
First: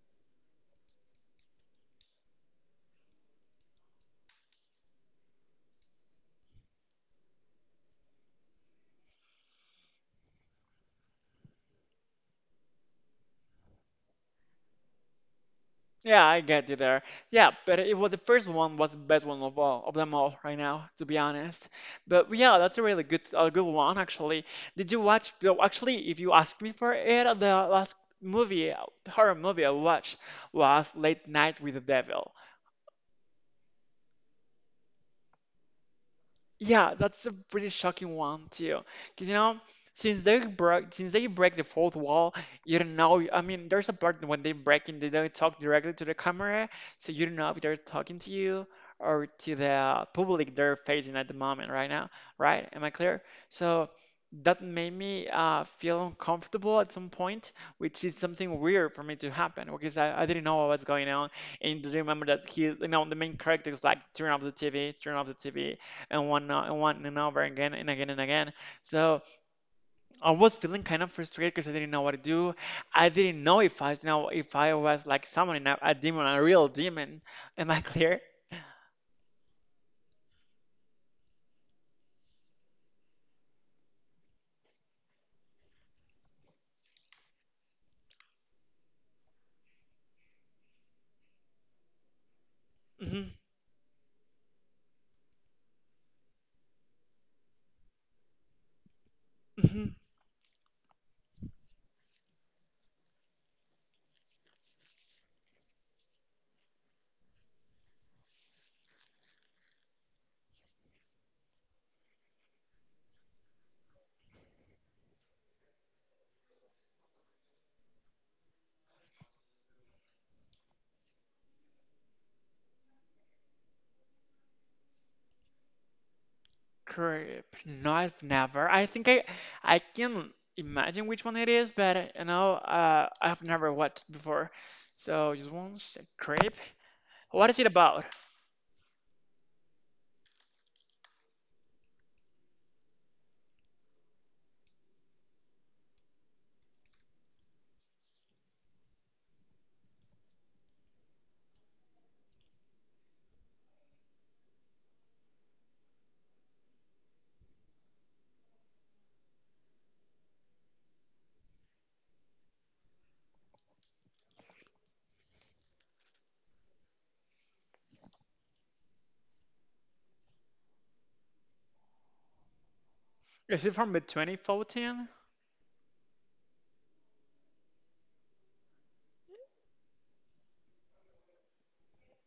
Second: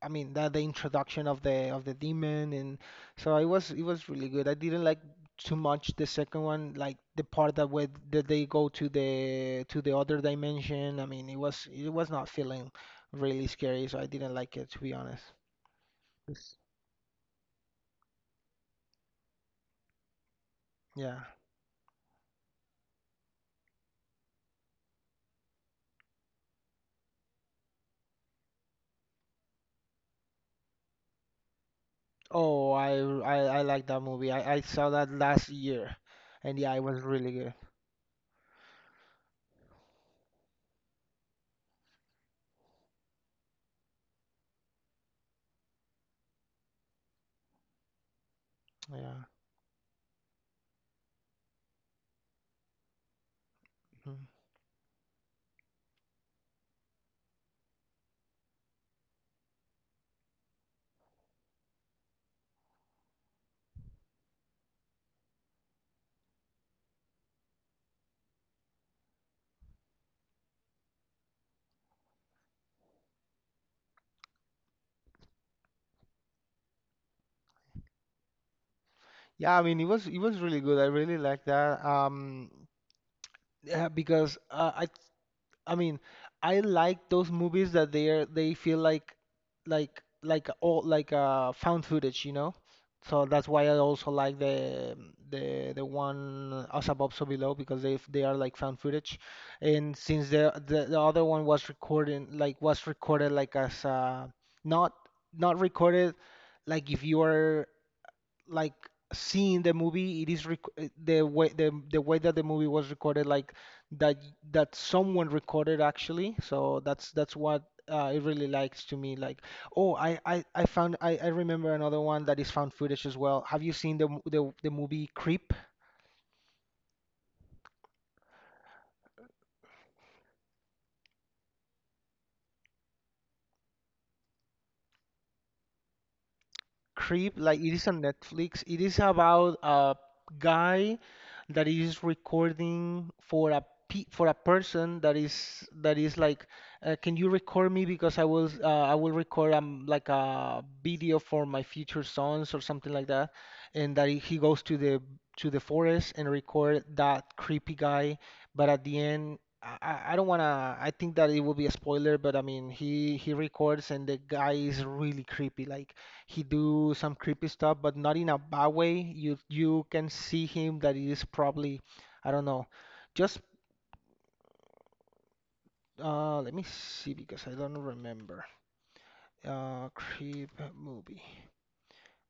B: I mean the, the introduction of the demon, and so it was really good. I didn't like too much the second one, like the part that where that they go to the other dimension. I mean, it was not feeling really scary, so I didn't like it, to be honest.
A: Yeah, I
B: Yes.
A: get you there. Yeah, but it was the first one was the best one of all of them all right now, to be
B: Yeah.
A: honest. But yeah, that's a really good a good one actually. Did you watch? Though, Actually, if you ask me for it, the last movie, horror movie I watched was Late Night with the Devil.
B: Oh, I like that movie. I saw that last year, and yeah, it
A: Yeah,
B: was
A: that's
B: really
A: a
B: good.
A: pretty shocking one too. Because you know, since they break the fourth wall, you don't know. I mean, there's a part when they break in, they don't talk directly to the camera, so you don't know if they're talking to you
B: Yeah.
A: or to the public they're facing at the moment right now, right? Am I clear? So
B: Mhm.
A: that made me feel uncomfortable at some point, which is something weird for me to happen because I didn't know what was going on. And do you remember that he, you know, the main character is like, turn off the TV, turn off the TV and and one and over again and again and again. So I was feeling kind of frustrated because I didn't know what to do. I didn't know if I was like summoning a demon, a real demon. Am I clear?
B: Yeah, I mean, it was really good. I really like that. Yeah, because I mean, I like those movies that they feel like found footage, you know? So
A: Hmm.
B: that's why I also like the one Us Above So Below, because they are like found footage,
A: Hmm.
B: and since the other one was recording like was recorded like as not not recorded like if you are like seeing the movie. It is rec the way the way that the movie was recorded, like that that someone recorded actually. So that's what it really likes to me. Like, oh, I remember another one that is found footage as well. Have you seen the m- the movie Creep?
A: Creep. No, I've never. I think I can imagine which one it is, but you know, I've never watched before. So just one sec. Creep.
B: Creep,
A: What
B: like
A: is it
B: it is on
A: about?
B: Netflix. It is about a guy that is recording for a pe for a person that is like, can you record me because I will record like a video for my future sons or something like that, and that he goes to the forest and record that creepy guy. But at the end, I don't wanna. I think that it will be a spoiler, but I mean, he records and the guy is really creepy. Like, he do some creepy stuff, but not in a bad way. You can see him that he is probably, I don't know, just
A: Is it from the 2014?
B: let me see because I don't remember. Creep movie.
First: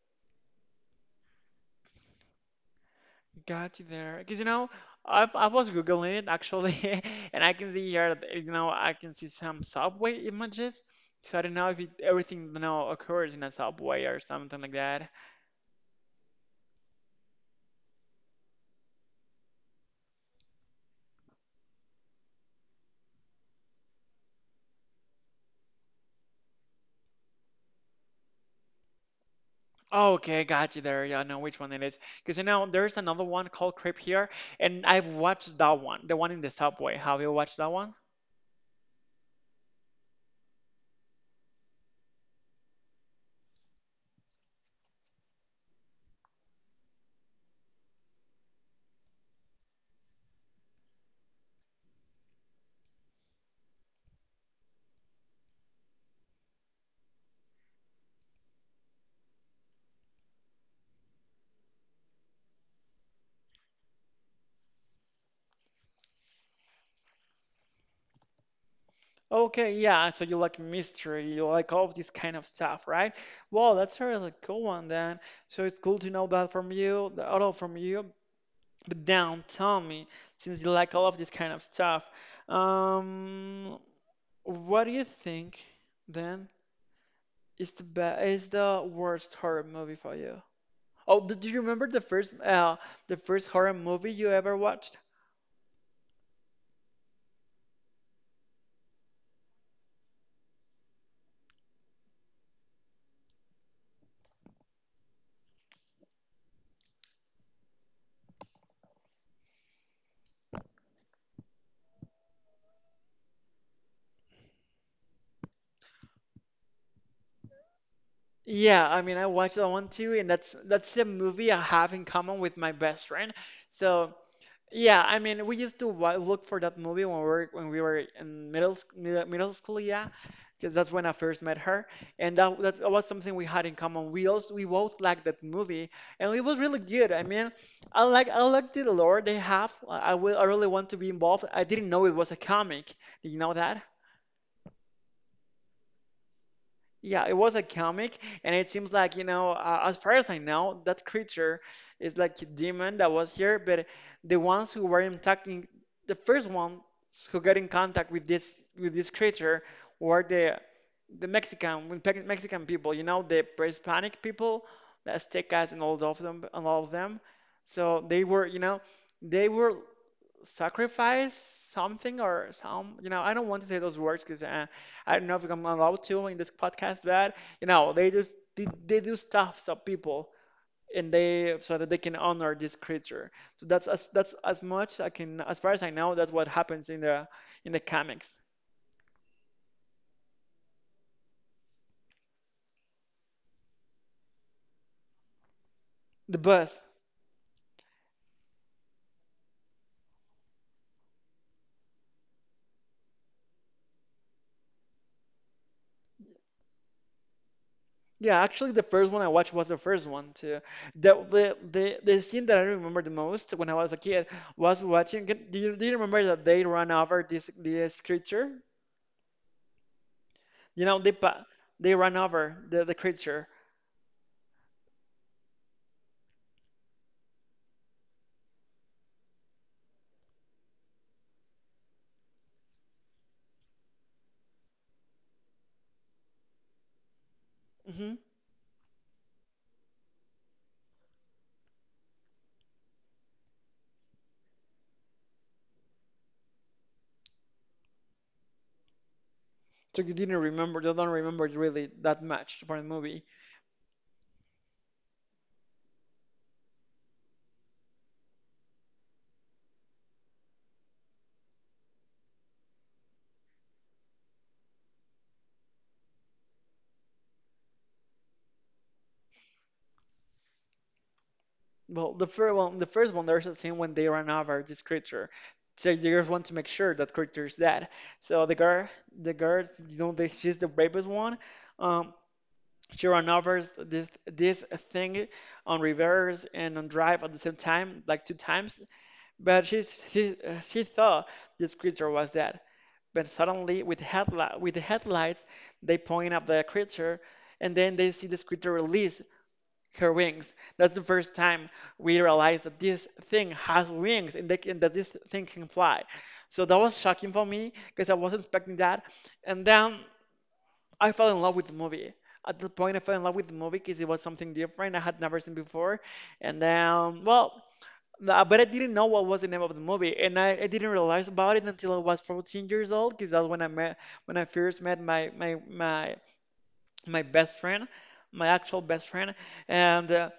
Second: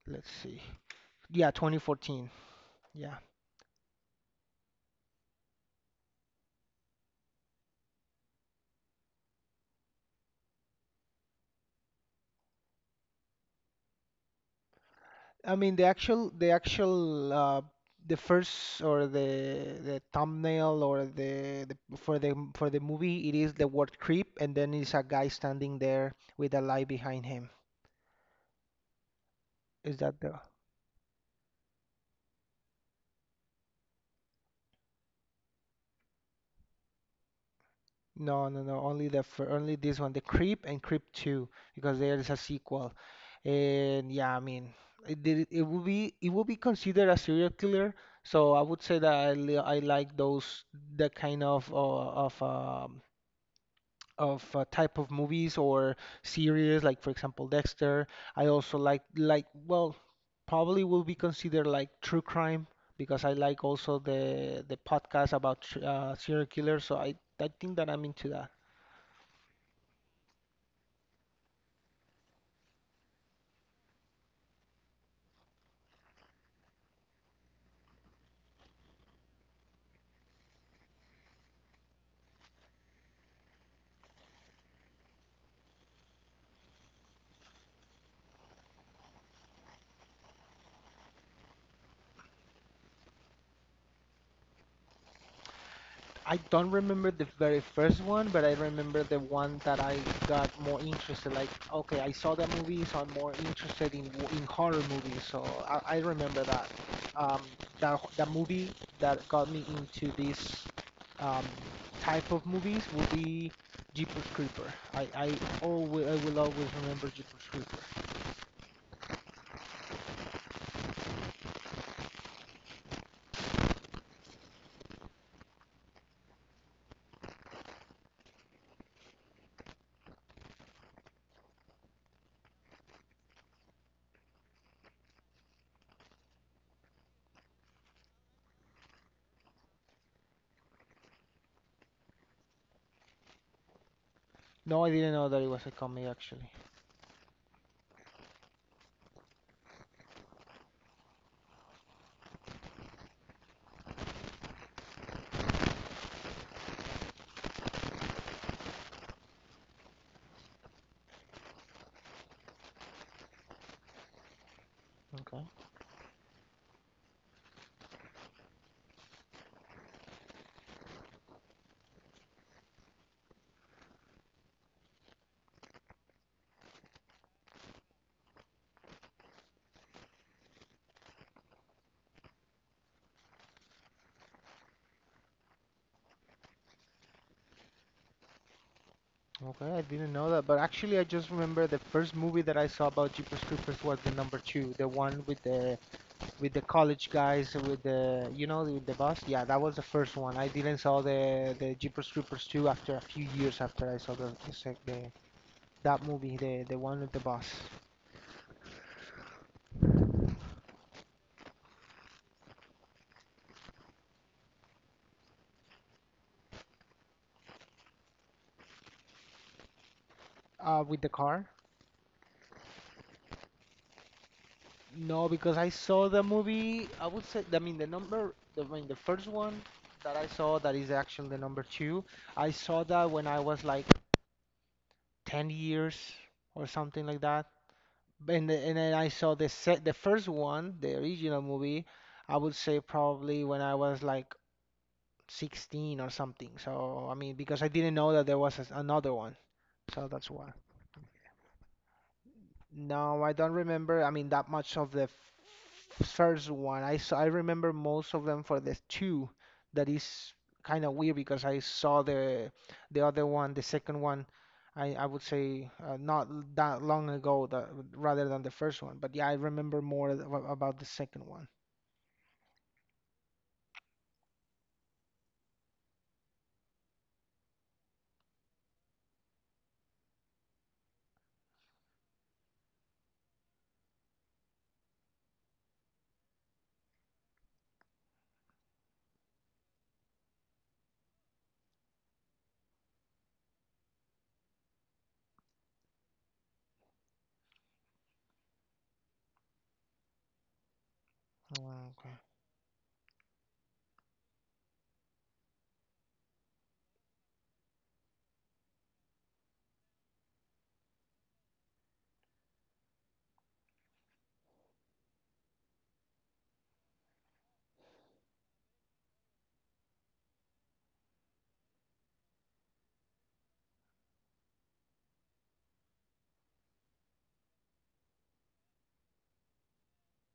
B: Let's see. Yeah, 2014. Yeah.
A: Got you there. Because you know, I was Googling it actually, and I can see here that you know I can see some subway images. So I don't know if it, everything you know occurs in a subway or something like that.
B: I mean the first or the thumbnail or the for the for the movie, it is the word creep, and then it's a guy standing there with a light behind him. Is that the —
A: Okay, got you there. Yeah, I know which one it is. Because you know, there's another one called Crip here, and I've watched that one, the one in the subway. Have you watched that one?
B: No, no, no. Only only this one, the Creep and Creep 2, because there is a sequel. And yeah, I mean, it will be considered a serial killer. So I would say that I like those, that kind of type of movies or series, like for example Dexter. I also like well, probably will be considered like true crime because I like also the podcast about serial killers. So I think that I'm into that.
A: Okay, yeah. So you like mystery, you like all of this kind of stuff, right? Well, that's a really cool one then. So it's cool to know that from you, the auto from you. But down, tell me, since you like all of this kind of stuff, um, what do you think then is the be is the worst horror movie for you? Oh, do you remember the first horror movie you ever watched?
B: I don't remember the very first one, but I remember the one that I got more interested. Like, okay, I saw that movie, so I'm more interested in horror movies. So I remember that. Um, that movie that got me into this um, type of movies would be Jeepers Creeper. I always I will always remember Jeepers Creeper.
A: Yeah, I mean I watched that one too, and that's the movie I have in common with my best friend. So yeah, I mean, we used to look for that movie when we were in middle middle school, yeah, because that's when I first met her, and that was something we had in common. We both liked that movie, and it was really good. I mean, I like the lore they have. I really want to be involved. I didn't know it was a comic. Did you know that?
B: No, I didn't know that it was a comedy actually.
A: Yeah, it was a comic, and it seems like, you know, as far as I know, that creature is like a demon that was here, but the ones who were attacking, the first ones who got in contact with this creature were the Mexican Mexican people, you know, the Hispanic people, the
B: Okay.
A: Aztecas and all of them. So they were, they were sacrifice something or some. I don't want to say those words because I don't know if I'm allowed to in this podcast. But you know, they just they do stuff so people and they so that they can honor this creature. So that's as much I can as far as I know, that's what happens in the comics.
B: Okay, I didn't know that, but actually, I just remember the first movie that I saw about Jeepers Creepers was the number two, the one with the —
A: The
B: with the
A: best.
B: college guys with the bus. Yeah, that was the first one. I didn't saw the Jeepers Creepers two after a few years after I saw the, sec- the that movie, the one with the bus,
A: Yeah, actually the first one I watched was the first one too. The scene that I remember the most when I was a kid was do you remember that they run over this creature? You know,
B: with the car.
A: they ran over the creature.
B: No, because I saw the movie. I would say, I mean, I mean, the first one that I saw, that is actually the number two. I saw that when I was like 10 years or something like that.
A: Hmm.
B: And then I saw the first one, the original movie. I would say probably when I was like 16 or something. So I mean, because I didn't know that there was another one.
A: So
B: So
A: you
B: that's
A: didn't
B: why.
A: remember, you don't remember really that much from the
B: No,
A: movie.
B: I don't remember. I mean, that much of the first one. I remember most of them for the two. That is kind of weird because I saw the other one, the second one. I would say not l- that long ago, rather than the first one. But yeah, I remember more about the second one.
A: Well, the first one, there's a scene when they run over this creature. So the girls want to make sure that creature is dead. So the girl, you know, the, she's the bravest one. Um, she ran over this thing on reverse and on drive at the same time, like two times. But she thought this creature was dead. But suddenly, with headli with the headlights, they point at the creature, and then they see this creature release her wings. That's the first time
B: Mm, Okay.
A: we realize that this thing has wings, and they can, that this thing can fly. So that was shocking for me because I wasn't expecting that. And then I fell in love with the movie. At the point, I fell in love with the movie because it was something different I had never seen before. And then, well, nah, but I didn't know what was the name of the movie, and I didn't realize about it until I was 14 years old, because that's when I met when I first met my best friend, my actual best friend, and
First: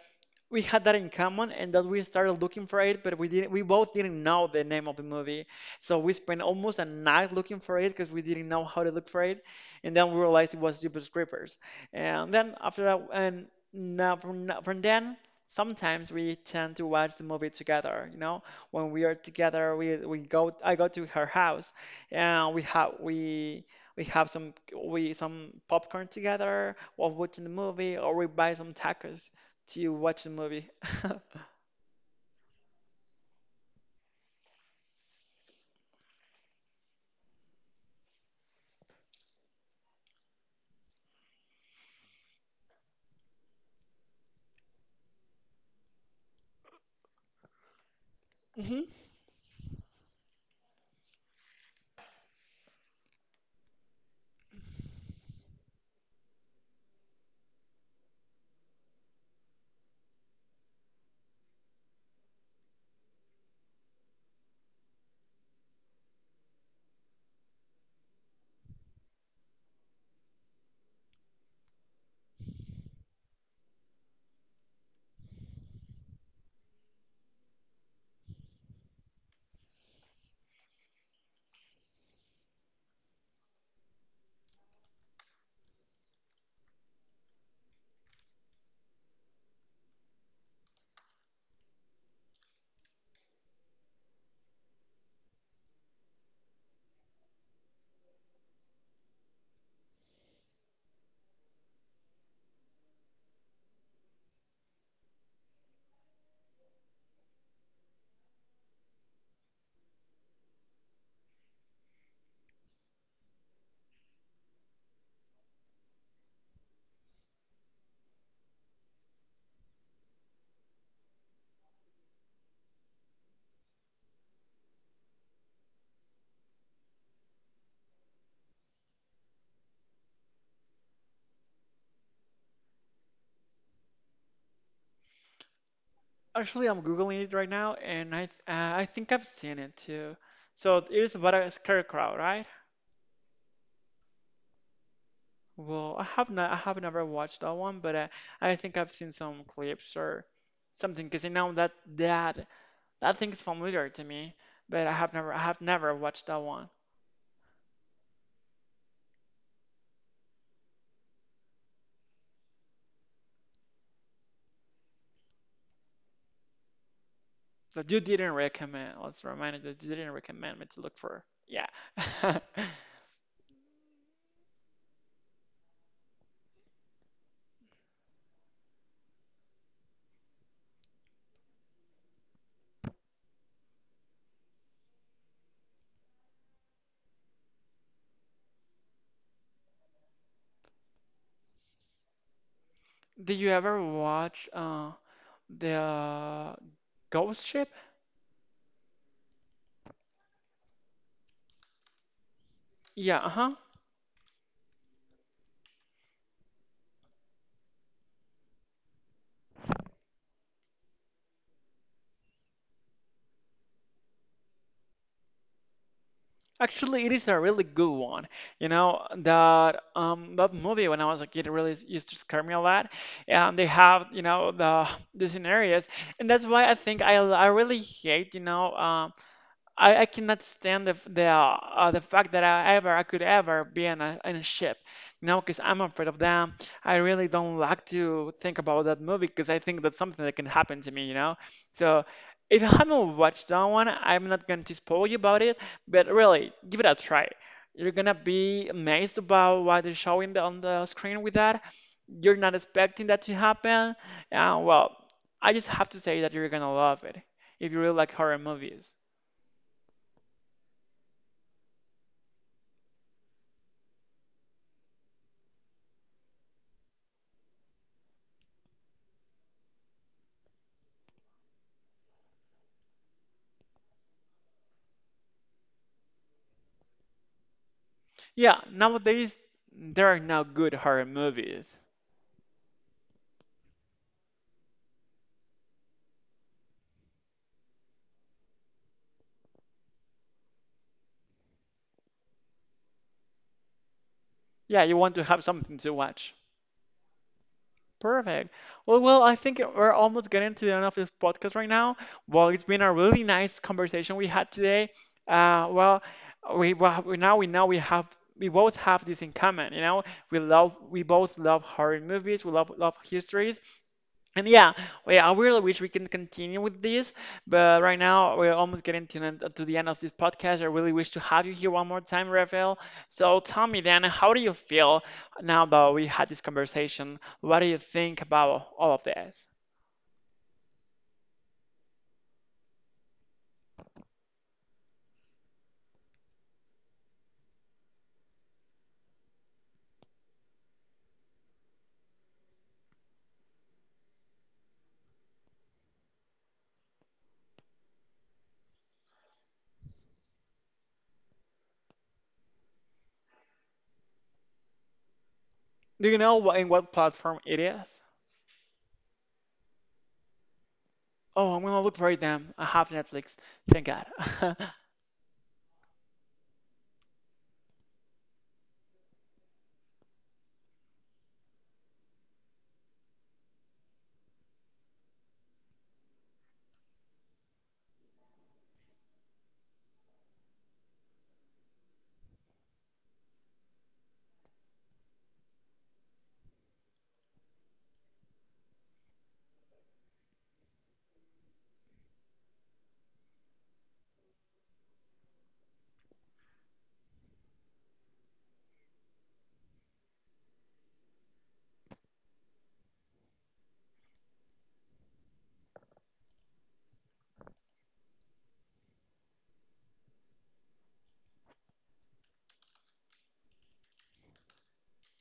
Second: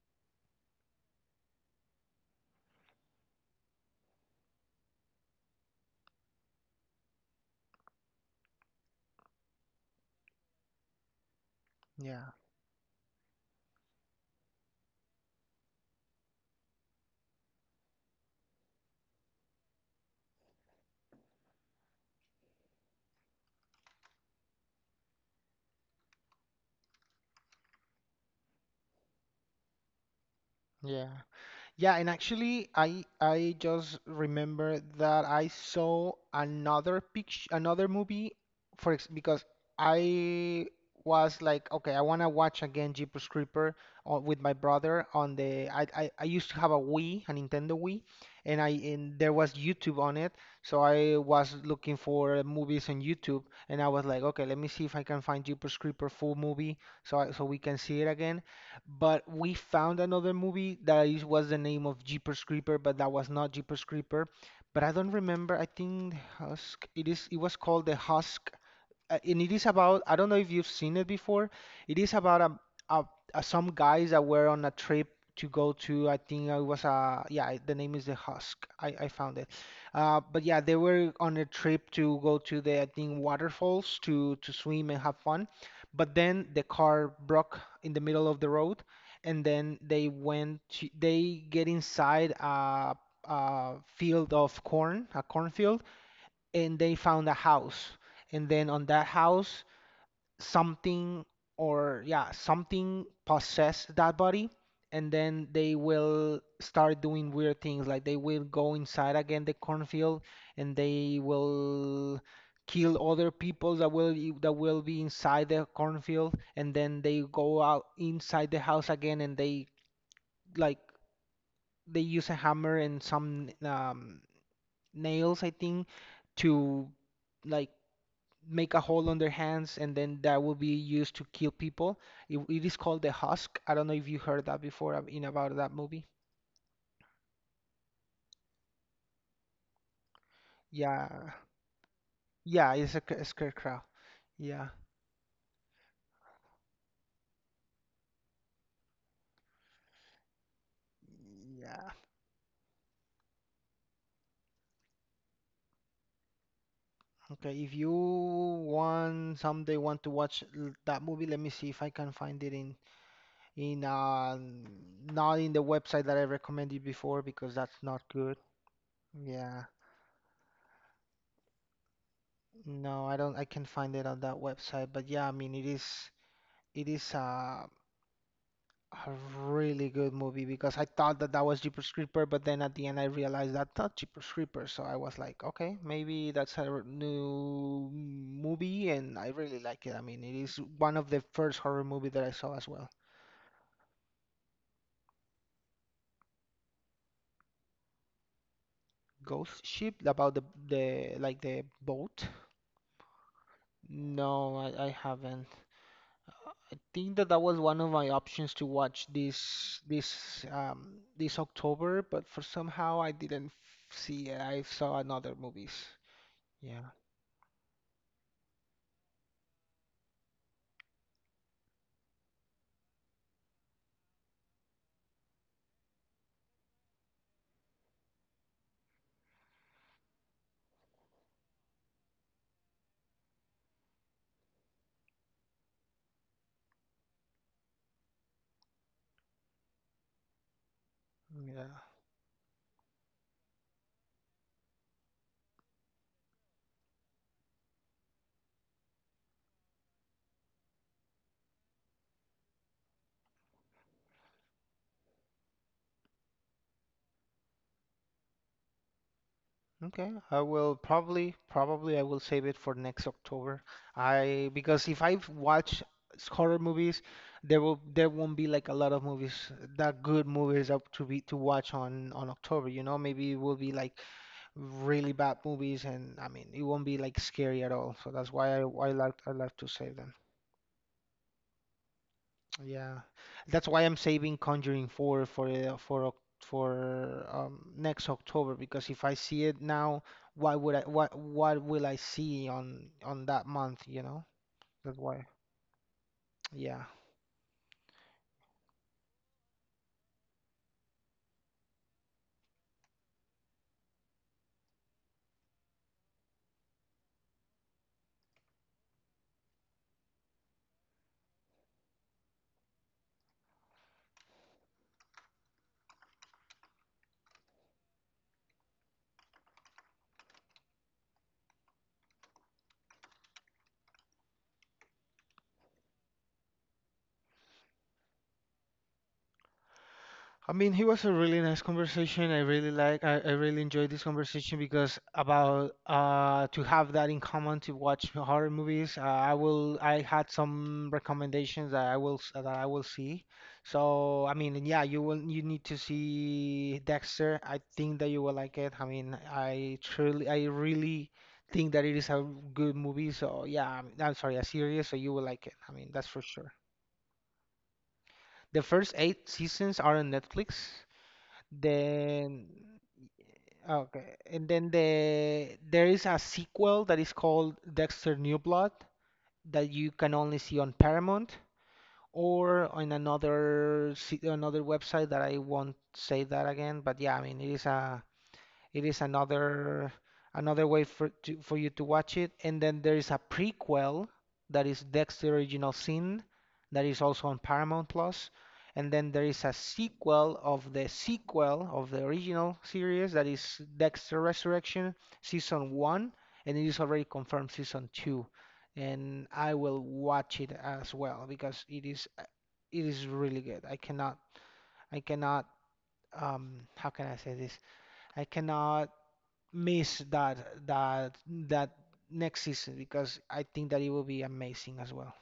A: we had that in common, and that we started looking for it, but we didn't, we both didn't know the name of the movie, so we spent almost a night looking for it because we didn't know how to look for it. And then we realized it was Jeepers Creepers.
B: Yeah.
A: And then after that, and now from then sometimes we tend to watch the movie together. You know, when we are together, we go, I go to her house, and we have some, we some popcorn together while watching the movie, or we buy some tacos. Do you watch the movie?
B: Yeah. Yeah, and actually, I just remember that I saw another picture, another movie, for ex because I was like, okay, I wanna watch again Jeepers Creeper with my brother on the. I used to have a Wii, a Nintendo Wii, and I
A: Hmm.
B: and there was YouTube on it, so I was looking for movies on YouTube, and I was like, okay, let me see if I can find Jeepers Creeper full movie, so so we can see it again. But we found another movie that was the name of Jeepers Creeper, but that was not Jeepers Creeper. But I don't remember. I think Husk. It is. It was called The Husk, and it is about — I don't know if you've seen it before. It is about a, a some guys that were on a trip to go to I think it was a. Yeah, the name is the Husk. I found it. But yeah, they were on a trip to go to the, I think, waterfalls to swim and have fun. But then the car broke in the middle of the road, and then they get inside a field of corn, a cornfield, and they found a house. And then on that house, something or yeah, something possessed that body. And then they will start doing weird things. Like, they will go inside again the cornfield, and they will kill other people that will be inside the cornfield. And then they go out inside the house again and they like they use a hammer and some nails, I think, to like make a hole on their hands, and then that will be used to kill people. It is called the Husk. I don't know if you heard that before in about that movie.
A: Actually, I'm googling it right now, and I think I've seen it too. So it is
B: Yeah,
A: about a scarecrow, right?
B: yeah, it's a scarecrow. Yeah,
A: Well, I have never watched that one, but I think I've seen some clips or something, because you know that
B: yeah.
A: that that thing is familiar to me, but I have never watched that one.
B: Okay, if you want someday want to watch that movie, let me see if I can find it in in uh not in the website that I recommended before because that's
A: That you
B: not
A: didn't
B: good.
A: recommend. Let's remind you
B: Yeah.
A: that you didn't recommend me to look for. Yeah.
B: No, I don't I can find it on that website, but yeah, I mean it is it is uh A really good movie because I thought that that was Jeepers Creeper, but then at the end I realized that's not Jeepers Creeper. So I was like, okay, maybe that's a new movie, and I really like it. I mean, it is one of the first horror movie that I saw as well.
A: Did you ever watch the Ghost Ship?
B: Ghost Ship, about the like the boat.
A: Yeah, uh-huh.
B: No, I haven't. Think that that was one of my options to watch this October, but for somehow I didn't see it. I saw another movies. Yeah.
A: Actually, it is a really good one. You know, that that movie when I was a kid really used to scare me a lot. And they have, you know, the scenarios. And that's why I think I really hate, you know, I cannot stand the fact that I could ever be in a ship, you know, because I'm afraid of them. I really don't like to think about that movie because I think that's something that can happen to me, you know.
B: Yeah.
A: So if you haven't watched that one, I'm not going to spoil you about it, but really give it a try. You're gonna be amazed about what they're showing on the screen with that. You're not expecting that to happen. Uh, well, I just have to say that you're gonna love it if you really like horror movies.
B: Okay. I will probably, probably I will save it for next October. I, because if I watch horror movies, there won't be like a lot of movies that good movies up to be to watch on October. You know, maybe it will be like really bad movies, and I mean it won't be like scary at all. So that's why
A: Yeah,
B: I
A: nowadays
B: like to save
A: there
B: them.
A: are now good horror movies.
B: Yeah, that's why I'm saving Conjuring 4 for next October, because if I see it now, why would I what will I see on that month, you know?
A: Yeah,
B: That's
A: you want
B: why.
A: to have something to watch.
B: Yeah.
A: Perfect. Well, I think we're almost getting to the end of this podcast right now. Well, it's been a really nice conversation we had today. Uh, well, well, we Now we know we have, we both have this in common. You know, we both love horror movies. We love histories. And yeah, well, yeah, I really wish we can continue with this, but right now we're almost getting to, to the end of this podcast. I really wish to have you here one more time, Rafael. So tell me then, how do you feel now that we had this conversation? What do you think about all of this?
B: I mean, he was a really nice conversation. I really like, I really enjoyed this conversation because about to have that in common to watch horror movies. I had some recommendations that that I will see. So I mean, yeah, you need to see Dexter. I think that you will like it. I mean, I really think that it is a good movie. So yeah, I'm sorry, a series. So you will like it. I mean, that's
A: Do you
B: for
A: know
B: sure.
A: what, in what platform it is?
B: The first 8 seasons are on Netflix.
A: Oh, I'm gonna look for it
B: Then
A: then. I have Netflix. Thank God.
B: okay, and then there is a sequel that is called Dexter New Blood that you can only see on Paramount or on another website that I won't say that again. But yeah, I mean it is a it is another way for for you to watch it. And then there is a prequel that is Dexter Original Sin, that is also on Paramount Plus. And then there is a sequel of the original series, that is Dexter Resurrection season 1, and it is already confirmed season 2. And I will watch it as well because it is really good. I cannot how can I say this? I cannot miss that that that next season because I think that it will be amazing as well.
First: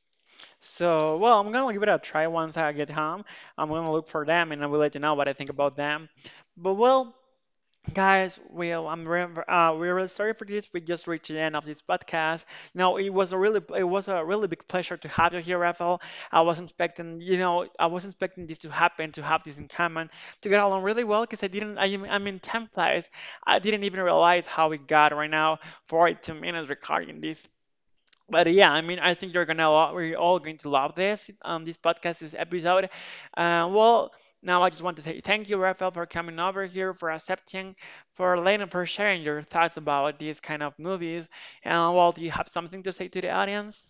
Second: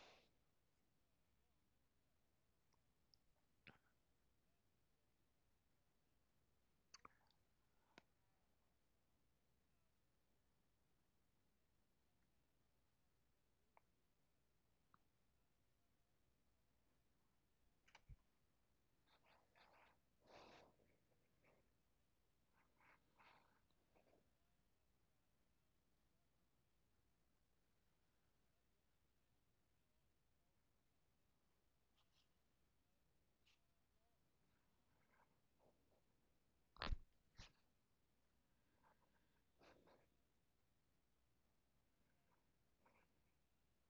A: So, well, I'm gonna give it a try once I get home. I'm gonna look for them, and I will let you know what I think about them. But well, guys, well, I'm re we're really sorry for this. We just reached the end of this podcast. You know, it was a really, it was a really big pleasure to have you here, Rafael. I wasn't expecting, you know, I wasn't expecting this to happen, to have this in common, to get along really well, because I'm in 10th place. I didn't even realize how we got right now 42 minutes recording this. But yeah, I mean, I think you're gonna we're all going to love this this podcast, this episode. Uh, well, Now I just want to say thank you, Rafael, for coming over here, for accepting, for Lena, for sharing your thoughts about these kind of movies. And well, do you have something to say to the audience?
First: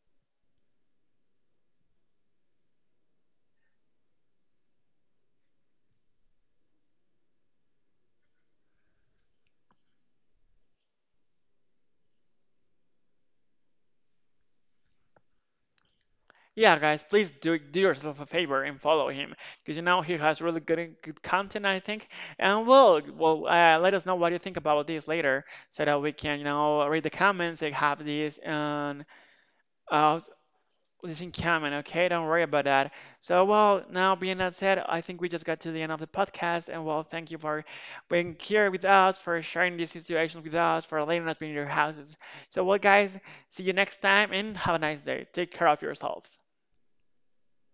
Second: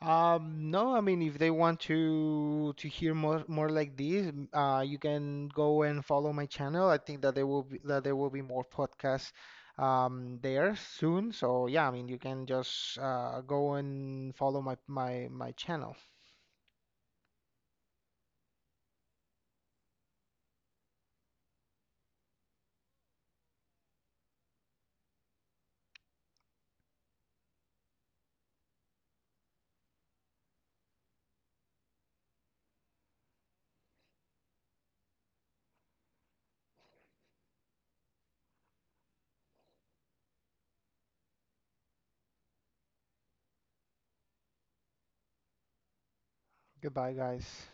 B: No, I mean if they want to hear more like this, you can go and follow my channel. I think that there will be more podcasts there soon. So yeah, I mean you can just go and follow my channel.
A: Yeah, guys, please do yourself a favor and follow him, because you know he has really good content, I think. And well, let us know what you think about this later, so that we can, you know, read the comments and have this Uh, this in common, okay? Don't worry about that. So, well, now being that said, I think we just got to the end of the podcast, and well, thank you for being here with us, for sharing these situations with us, for letting us be in your houses. So, well, guys, see you next time, and have a nice day. Take care of yourselves.
B: Goodbye, guys.